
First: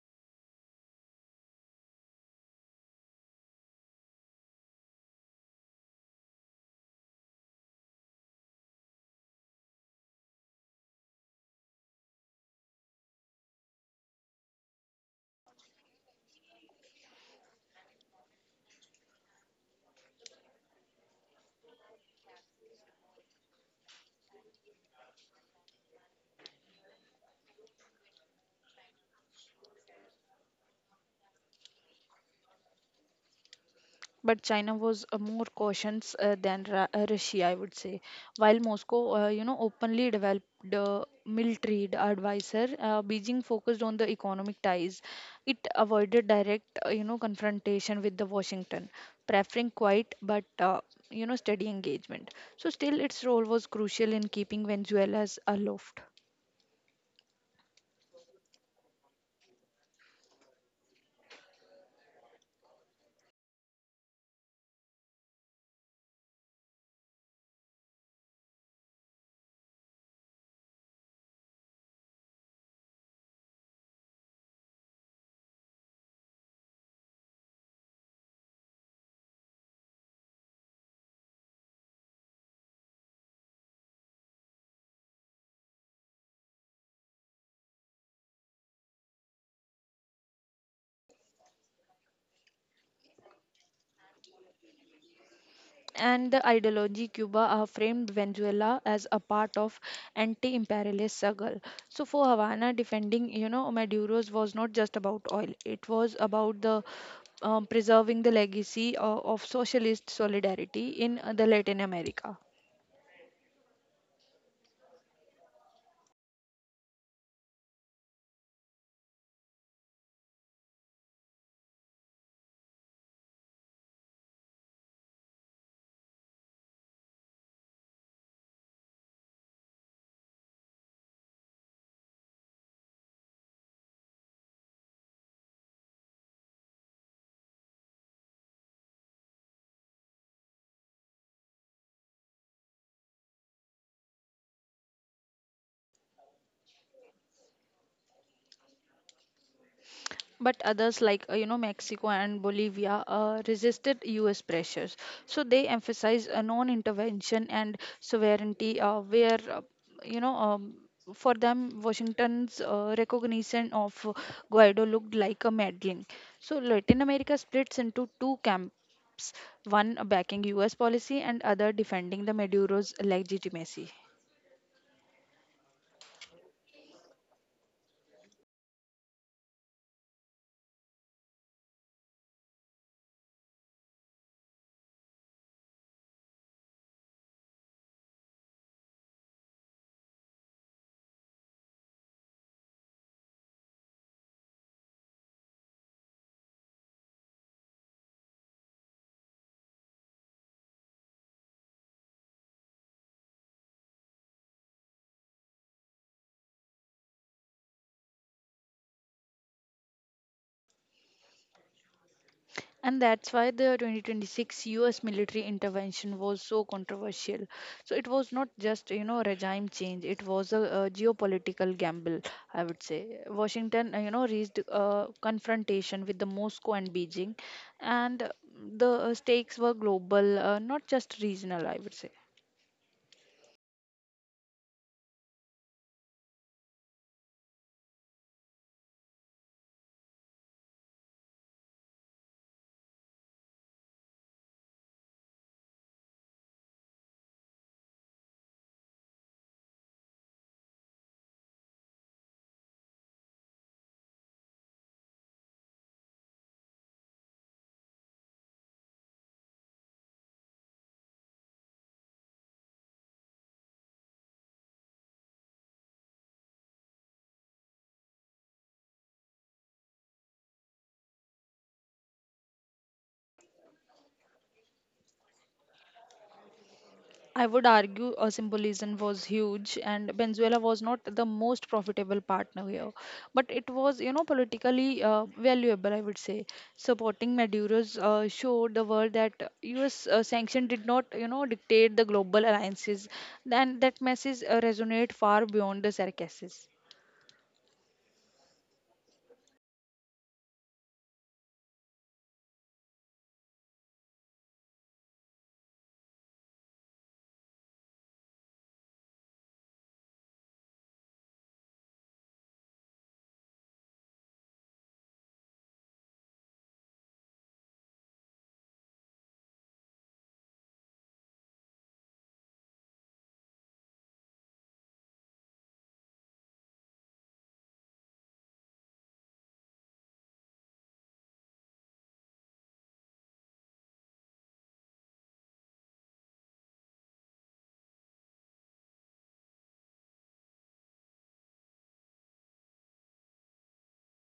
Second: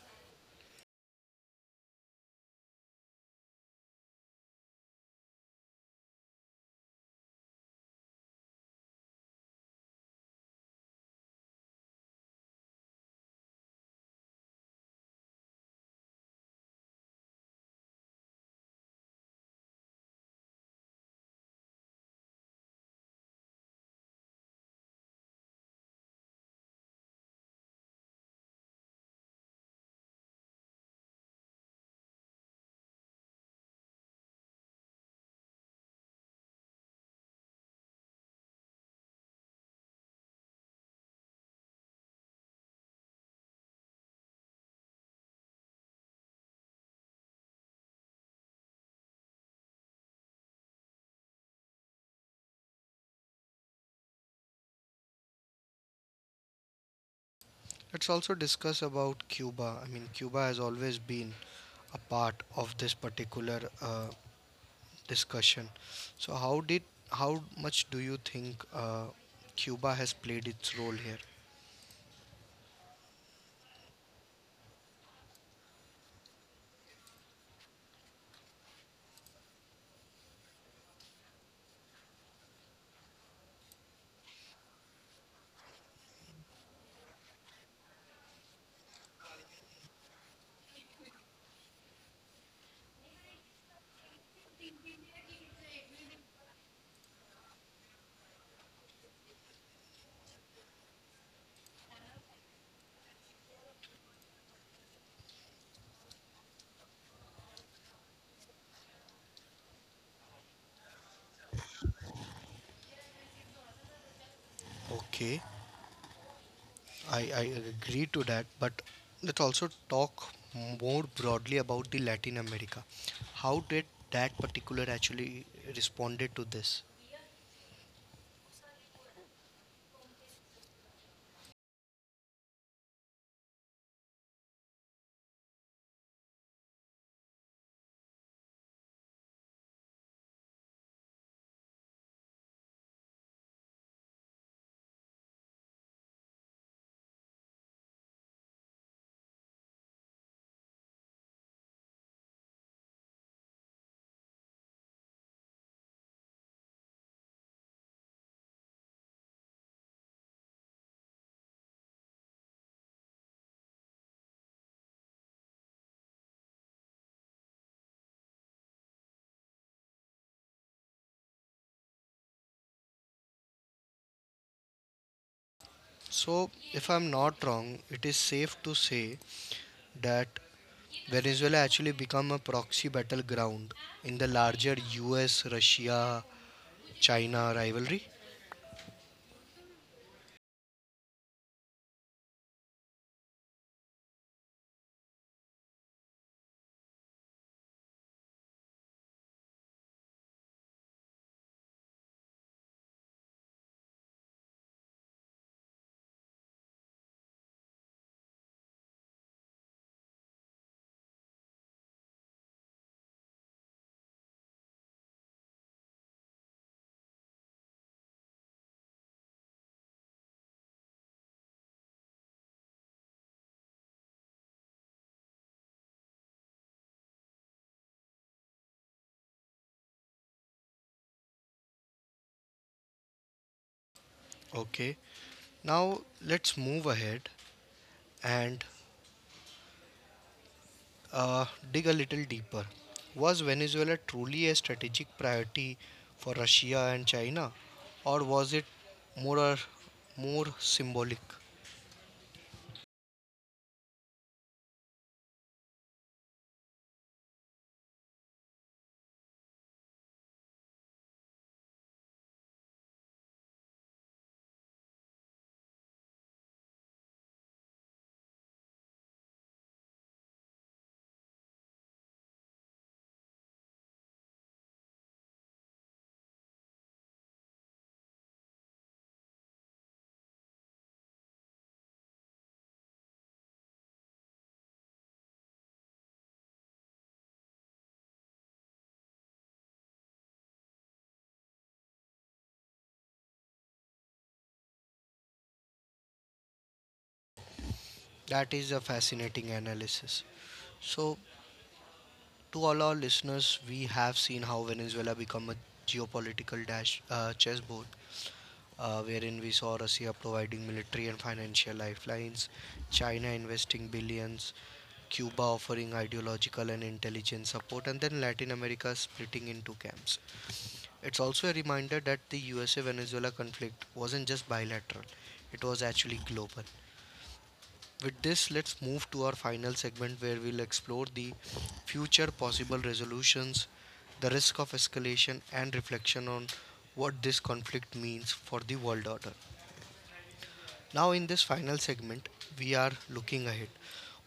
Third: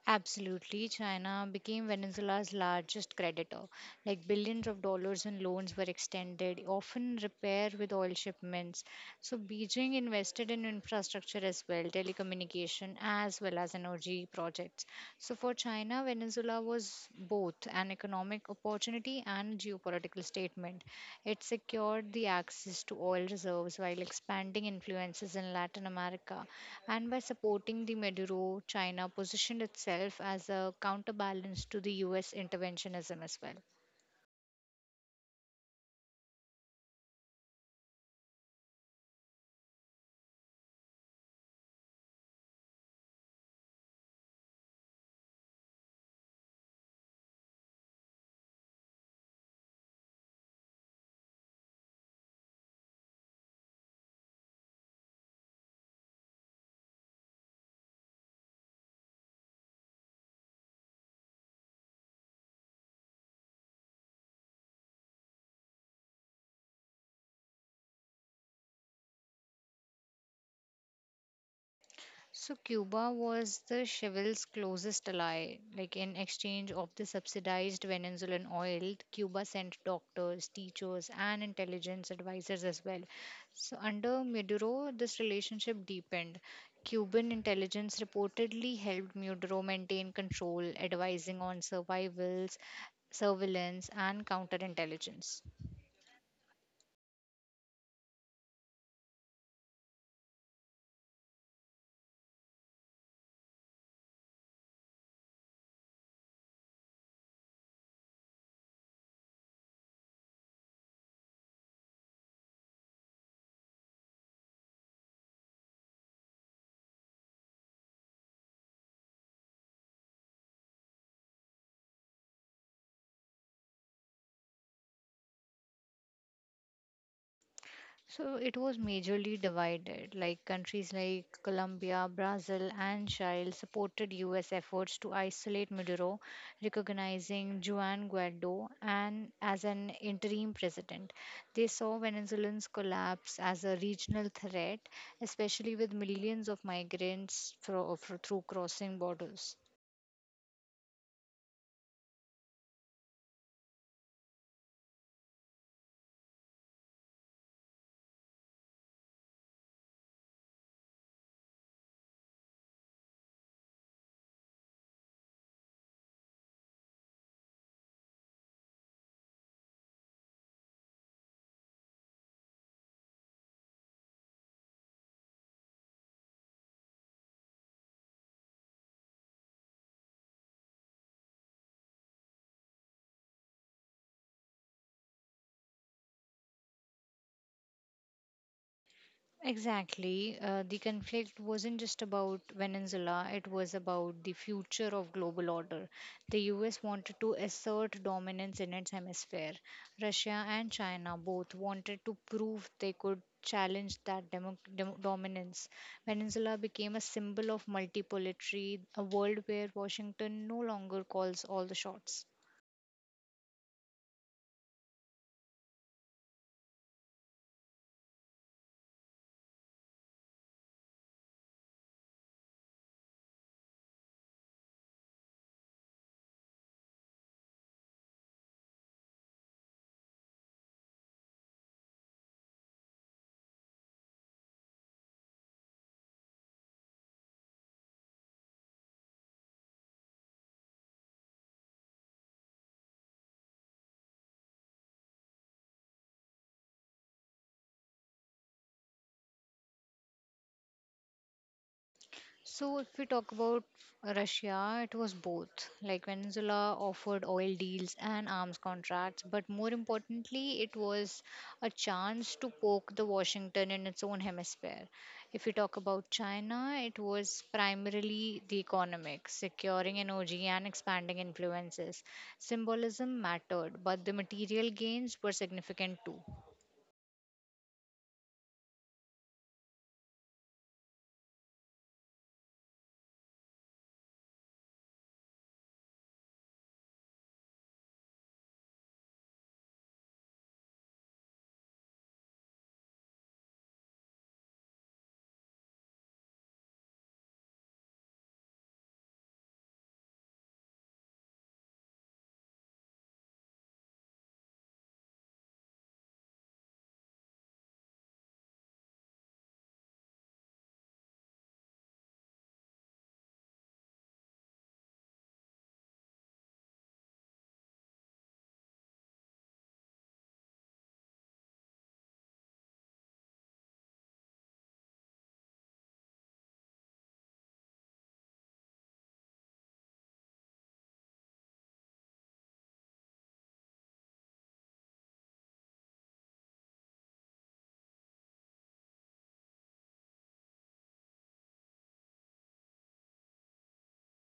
Speaker 2: Absolutely, China became Venezuela's largest creditor. Like billions of dollars in loans were extended, often repair with oil shipments. So Beijing invested in infrastructure as well, telecommunication as well as energy projects. So for China, Venezuela was both an economic opportunity and geopolitical statement. It secured the access to oil reserves while expanding influences in Latin America. And by supporting the Maduro, China positioned itself as a counterbalance to the US interventionism as well.
Speaker 3: But China was more cautious than Russia, I would say. While Moscow, openly developed military advisor, Beijing focused on the economic ties. It avoided direct confrontation with the Washington, preferring quiet but steady engagement. So still, its role was crucial in keeping Venezuela's aloft.
Speaker 1: Let's also discuss about Cuba. I mean, Cuba has always been a part of this particular discussion. So, how did, how much do you think Cuba has played its role here?
Speaker 2: So Cuba was the Chevil's closest ally. Like in exchange of the subsidized Venezuelan oil, Cuba sent doctors, teachers, and intelligence advisors as well. So under Maduro, this relationship deepened. Cuban intelligence reportedly helped Maduro maintain control, advising on survivals, surveillance, and counterintelligence.
Speaker 3: And the ideology Cuba are framed Venezuela as a part of anti-imperialist struggle. So for Havana, defending Maduro's was not just about oil; it was about the preserving the legacy of socialist solidarity in the Latin America.
Speaker 1: Okay, I agree to that, but let's also talk more broadly about the Latin America. How did that particular actually responded to this?
Speaker 2: So it was majorly divided, like countries like Colombia, Brazil, and Chile supported US efforts to isolate Maduro, recognizing Juan Guaido and as an interim president. They saw Venezuelans collapse as a regional threat, especially with millions of migrants through crossing borders.
Speaker 3: But others like Mexico and Bolivia resisted US pressures. So they emphasized a non-intervention and sovereignty, where you know um, for them, Washington's recognition of Guaido looked like a meddling. So Latin America splits into two camps, one backing US policy and other defending the Maduro's legitimacy.
Speaker 1: So, if I'm not wrong, it is safe to say that Venezuela actually become a proxy battleground in the larger US Russia China rivalry.
Speaker 2: Exactly. The conflict wasn't just about Venezuela, it was about the future of global order. The US wanted to assert dominance in its hemisphere. Russia and China both wanted to prove they could challenge that dominance. Venezuela became a symbol of multipolary, a world where Washington no longer calls all the shots.
Speaker 3: And that's why the 2026 US military intervention was so controversial. So it was not just regime change. It was a geopolitical gamble, I would say. Washington reached a confrontation with the Moscow and Beijing, and the stakes were global, not just regional, I would say.
Speaker 1: Okay, now let's move ahead and uh, dig a little deeper. Was Venezuela truly a strategic priority for Russia and China, or was it more or more symbolic?
Speaker 2: So, if we talk about Russia, it was both. Like Venezuela offered oil deals and arms contracts, but more importantly, it was a chance to poke the Washington in its own hemisphere. If we talk about China, it was primarily the economic, securing energy and expanding influences. Symbolism mattered, but the material gains were significant too.
Speaker 3: I would argue symbolism was huge, and Venezuela was not the most profitable partner here, but it was politically valuable. I would say supporting Maduro's showed the world that U.S. Sanction did not dictate the global alliances, then that message resonate far beyond the Circassian.
Speaker 1: That is a fascinating analysis. So, to all our listeners, we have seen how Venezuela become a geopolitical dash chessboard, wherein we saw Russia providing military and financial lifelines, China investing billions, Cuba offering ideological and intelligence support, and then Latin America splitting into camps. It's also a reminder that the USA Venezuela conflict wasn't just bilateral, it was actually global. With this, let's move to our final segment where we'll explore the future possible resolutions, the risk of escalation, and reflection on what this conflict means for the world order. Now, in this final segment, we are looking ahead.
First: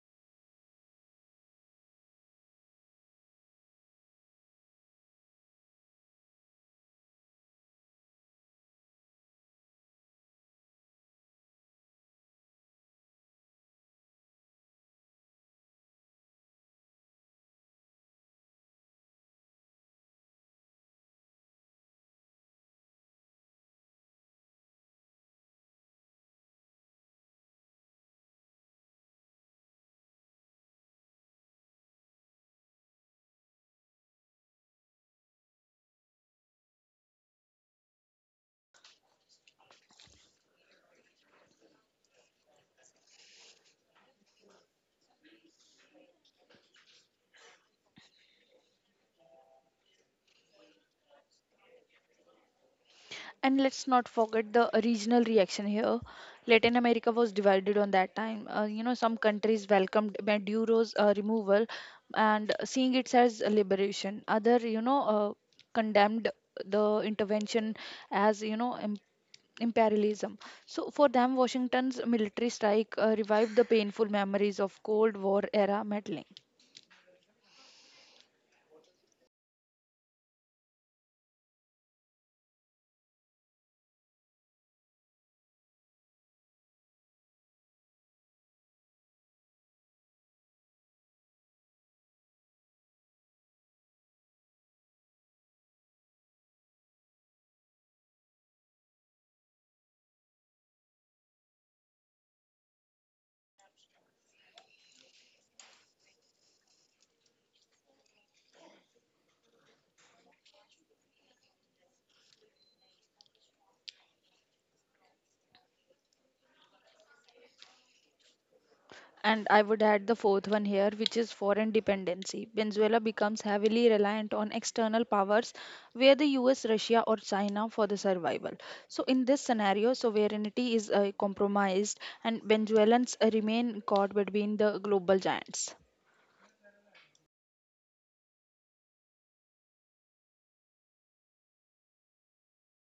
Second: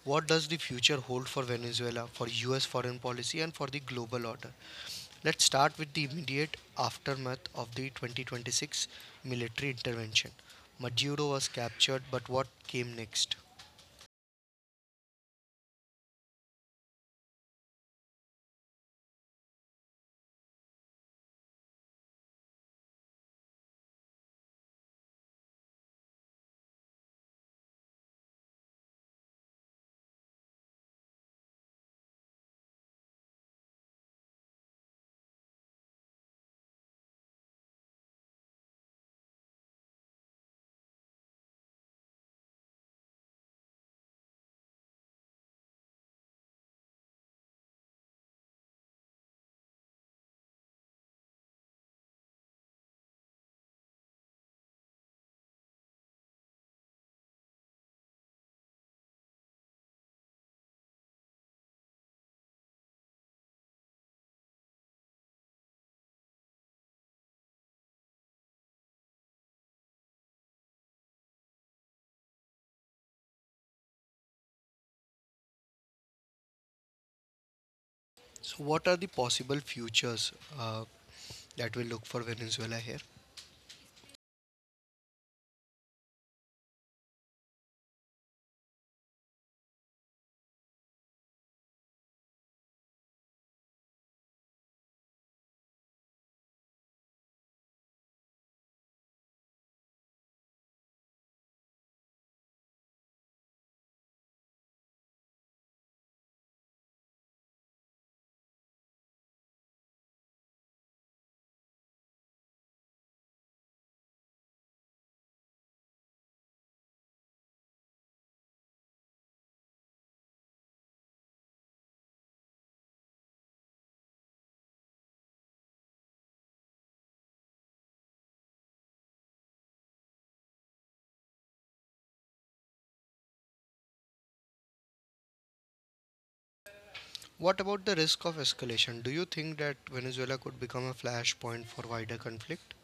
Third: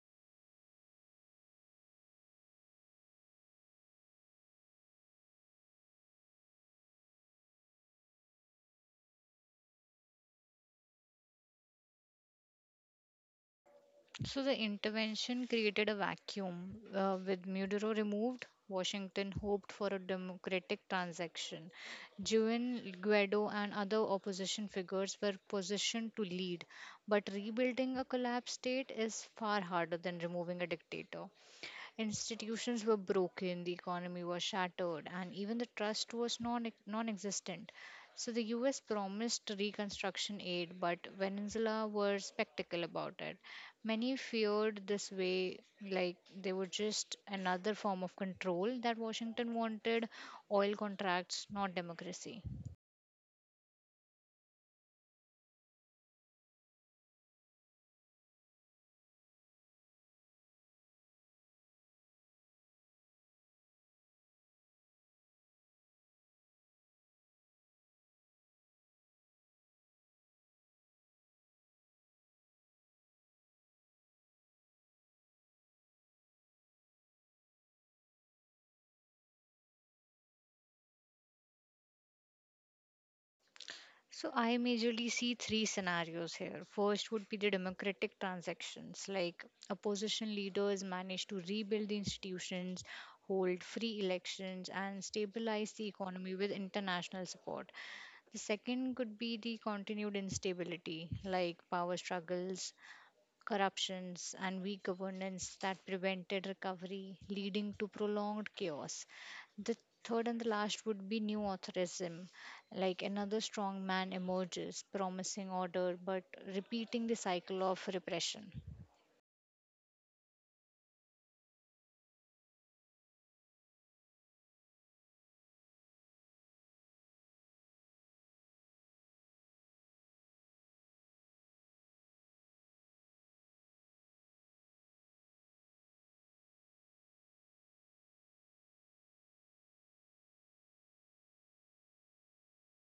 Speaker 1: What does the future hold for Venezuela, for US foreign policy, and for the global order? Let's start with the immediate aftermath of the 2026 military intervention. Maduro was captured, but what came next?
Speaker 2: So the intervention created a vacuum. With Maduro removed, Washington hoped for a democratic transaction. Juan Guaido and other opposition figures were positioned to lead, but rebuilding a collapsed state is far harder than removing a dictator. Institutions were broken, the economy was shattered, and even the trust was non existent. So the US promised reconstruction aid, but Venezuela were skeptical about it. Many feared this way, like they were just another form of control that Washington wanted oil contracts, not democracy.
Speaker 3: And let's not forget the regional reaction here. Latin America was divided on that time. Some countries welcomed Maduro's removal and seeing it as a liberation. Other, condemned the intervention as, imperialism. So for them, Washington's military strike revived the painful memories of Cold War era meddling.
Speaker 1: So, what are the possible futures uh, that we look for Venezuela here?
Speaker 2: So I majorly see three scenarios here. First would be the democratic transactions, like opposition leaders manage to rebuild the institutions, hold free elections, and stabilize the economy with international support. The second could be the continued instability, like power struggles, corruptions, and weak governance that prevented recovery, leading to prolonged chaos. The third and the last would be new authorism, like another strong man emerges, promising order but repeating the cycle of repression.
Speaker 3: And I would add the fourth one here, which is foreign dependency. Venezuela becomes heavily reliant on external powers, where the US, Russia, or China for the survival. So, in this scenario, sovereignty is compromised, and Venezuelans remain caught between the global giants.
Speaker 1: What about the risk of escalation? Do you think that Venezuela could become a flashpoint for wider conflict?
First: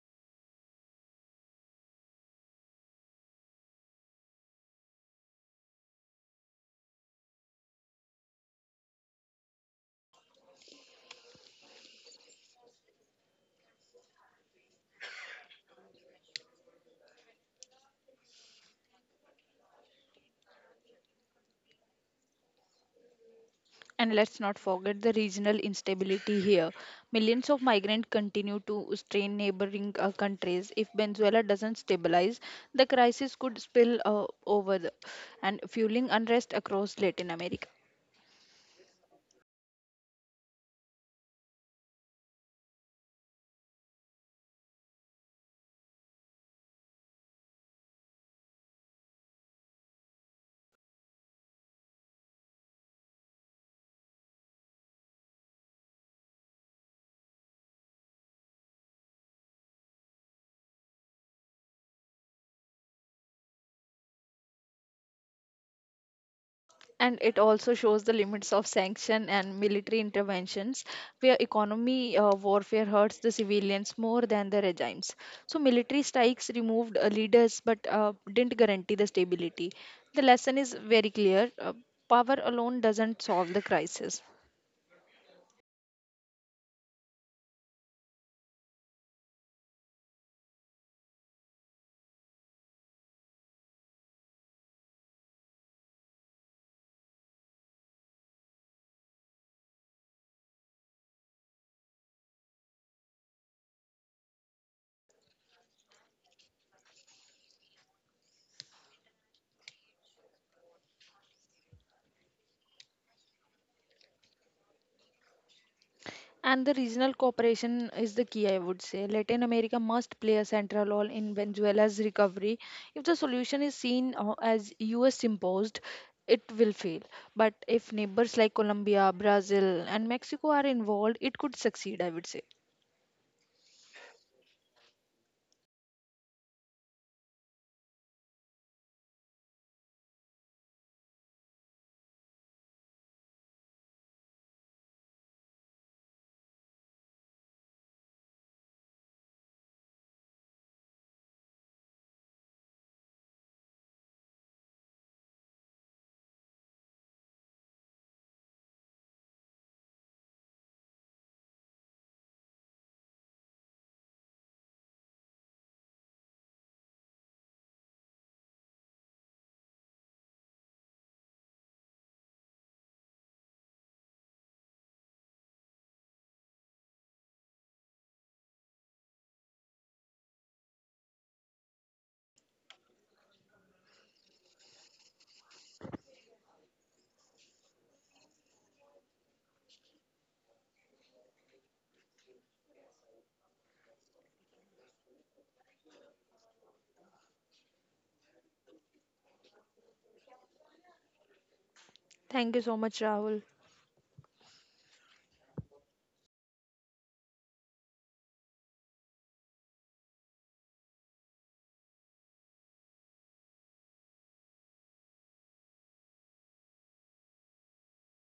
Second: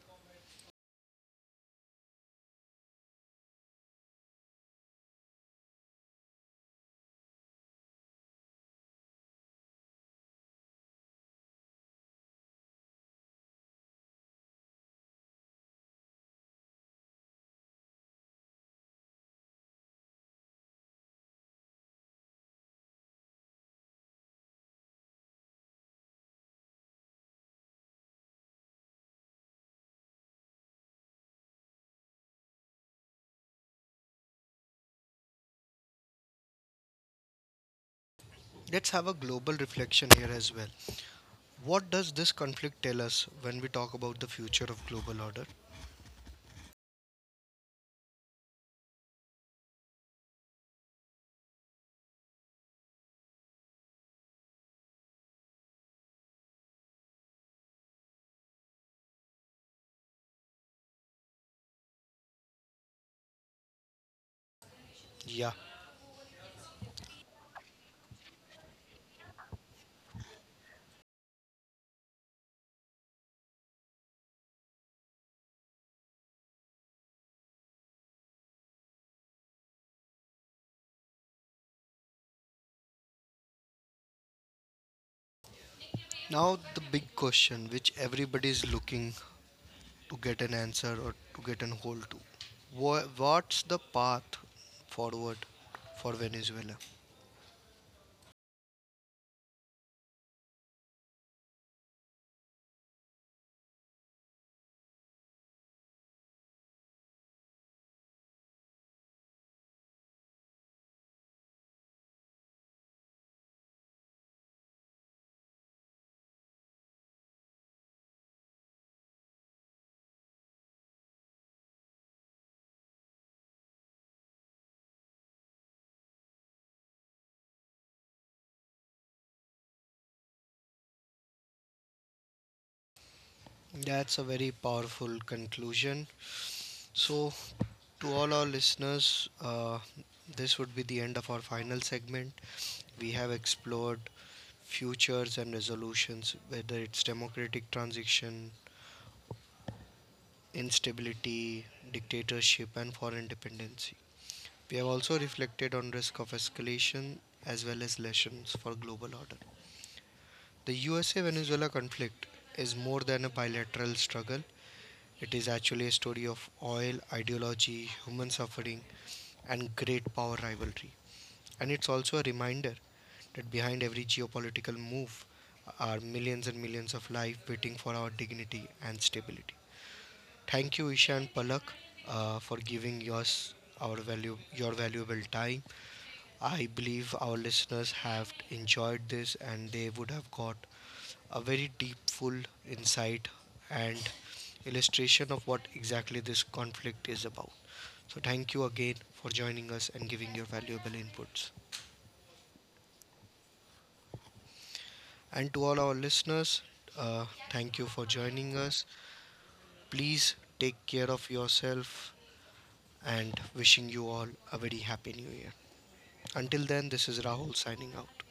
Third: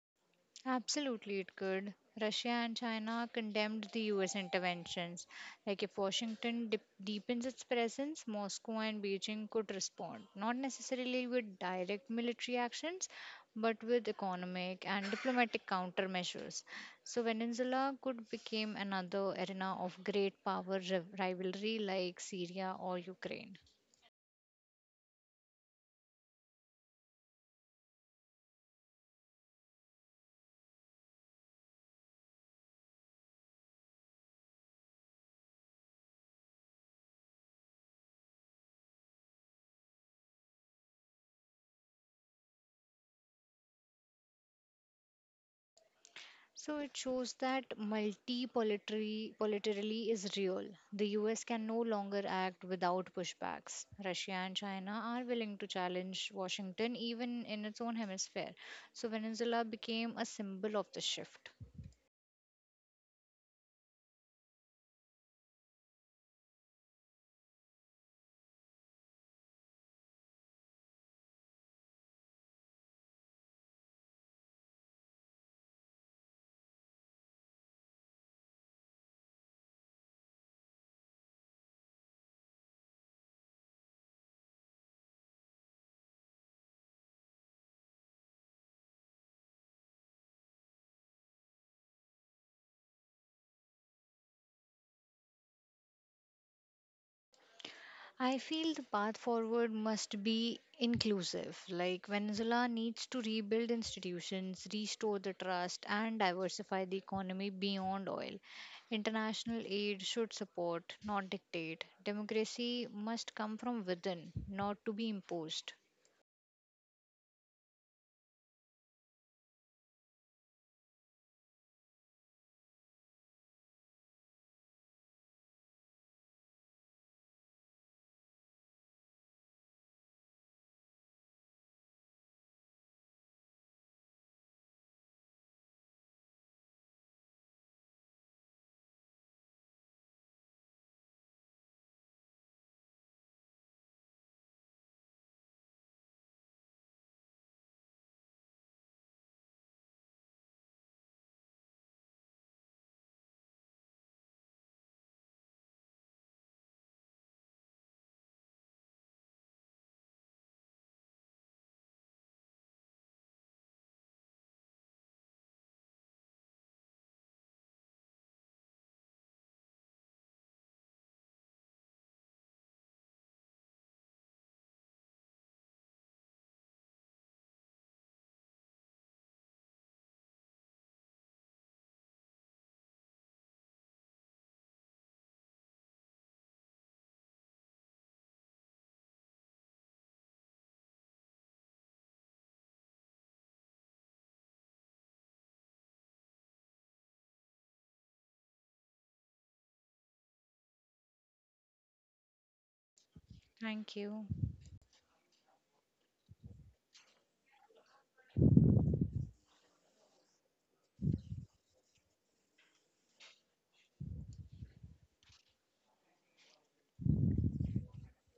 Speaker 2: Absolutely, it could. Russia and China condemned the US interventions. Like, if Washington deepens its presence, Moscow and Beijing could respond, not necessarily with direct military actions, but with economic and diplomatic countermeasures. So, Venezuela could become another arena of great power rivalry like Syria or Ukraine.
Speaker 3: And let's not forget the regional instability here. Millions of migrants continue to strain neighboring countries. If Venezuela doesn't stabilize, the crisis could spill over and fueling unrest across Latin America.
Speaker 1: Let's have a global reflection here as well. What does this conflict tell us when we talk about the future of global order?
Speaker 2: So it shows that multipolarity politarily is real. The US can no longer act without pushbacks. Russia and China are willing to challenge Washington even in its own hemisphere. So Venezuela became a symbol of the shift.
Speaker 1: Yeah.
Speaker 3: And it also shows the limits of sanction and military interventions where economy warfare hurts the civilians more than the regimes. So military strikes removed leaders but didn't guarantee the stability. The lesson is very clear, power alone doesn't solve the crisis.
Speaker 1: Now, the big question which everybody is looking to get an answer or to get an hold to. What's the path forward for Venezuela?
Speaker 2: I feel the path forward must be inclusive. Like Venezuela needs to rebuild institutions, restore the trust, and diversify the economy beyond oil. International aid should support, not dictate. Democracy must come from within, not to be imposed.
Speaker 3: And the regional cooperation is the key, I would say. Latin America must play a central role in Venezuela's recovery. If the solution is seen as US imposed, it will fail. But if neighbors like Colombia, Brazil, and Mexico are involved, it could succeed, I would say.
Speaker 1: That's a very powerful conclusion. So, to all our listeners, this would be the end of our final segment. We have explored futures and resolutions, whether it's democratic transition, instability, dictatorship, and foreign dependency. We have also reflected on risk of escalation as well as lessons for global order. The USA Venezuela conflict is more than a bilateral struggle. It is actually a story of oil, ideology, human suffering, and great power rivalry. And it's also a reminder that behind every geopolitical move are millions and millions of lives waiting for our dignity and stability. Thank you, Isha and Palak, for giving yours our value your valuable time. I believe our listeners have enjoyed this and they would have got a very deep, full insight and illustration of what exactly this conflict is about. So, thank you again for joining us and giving your valuable inputs.
Speaker 3: Thank you so much, Rahul.
Speaker 2: Thank you.
Speaker 1: And to all our listeners, uh, thank you for joining us. Please take care of yourself and wishing you all a very happy new year. Until then, this is Rahul signing out.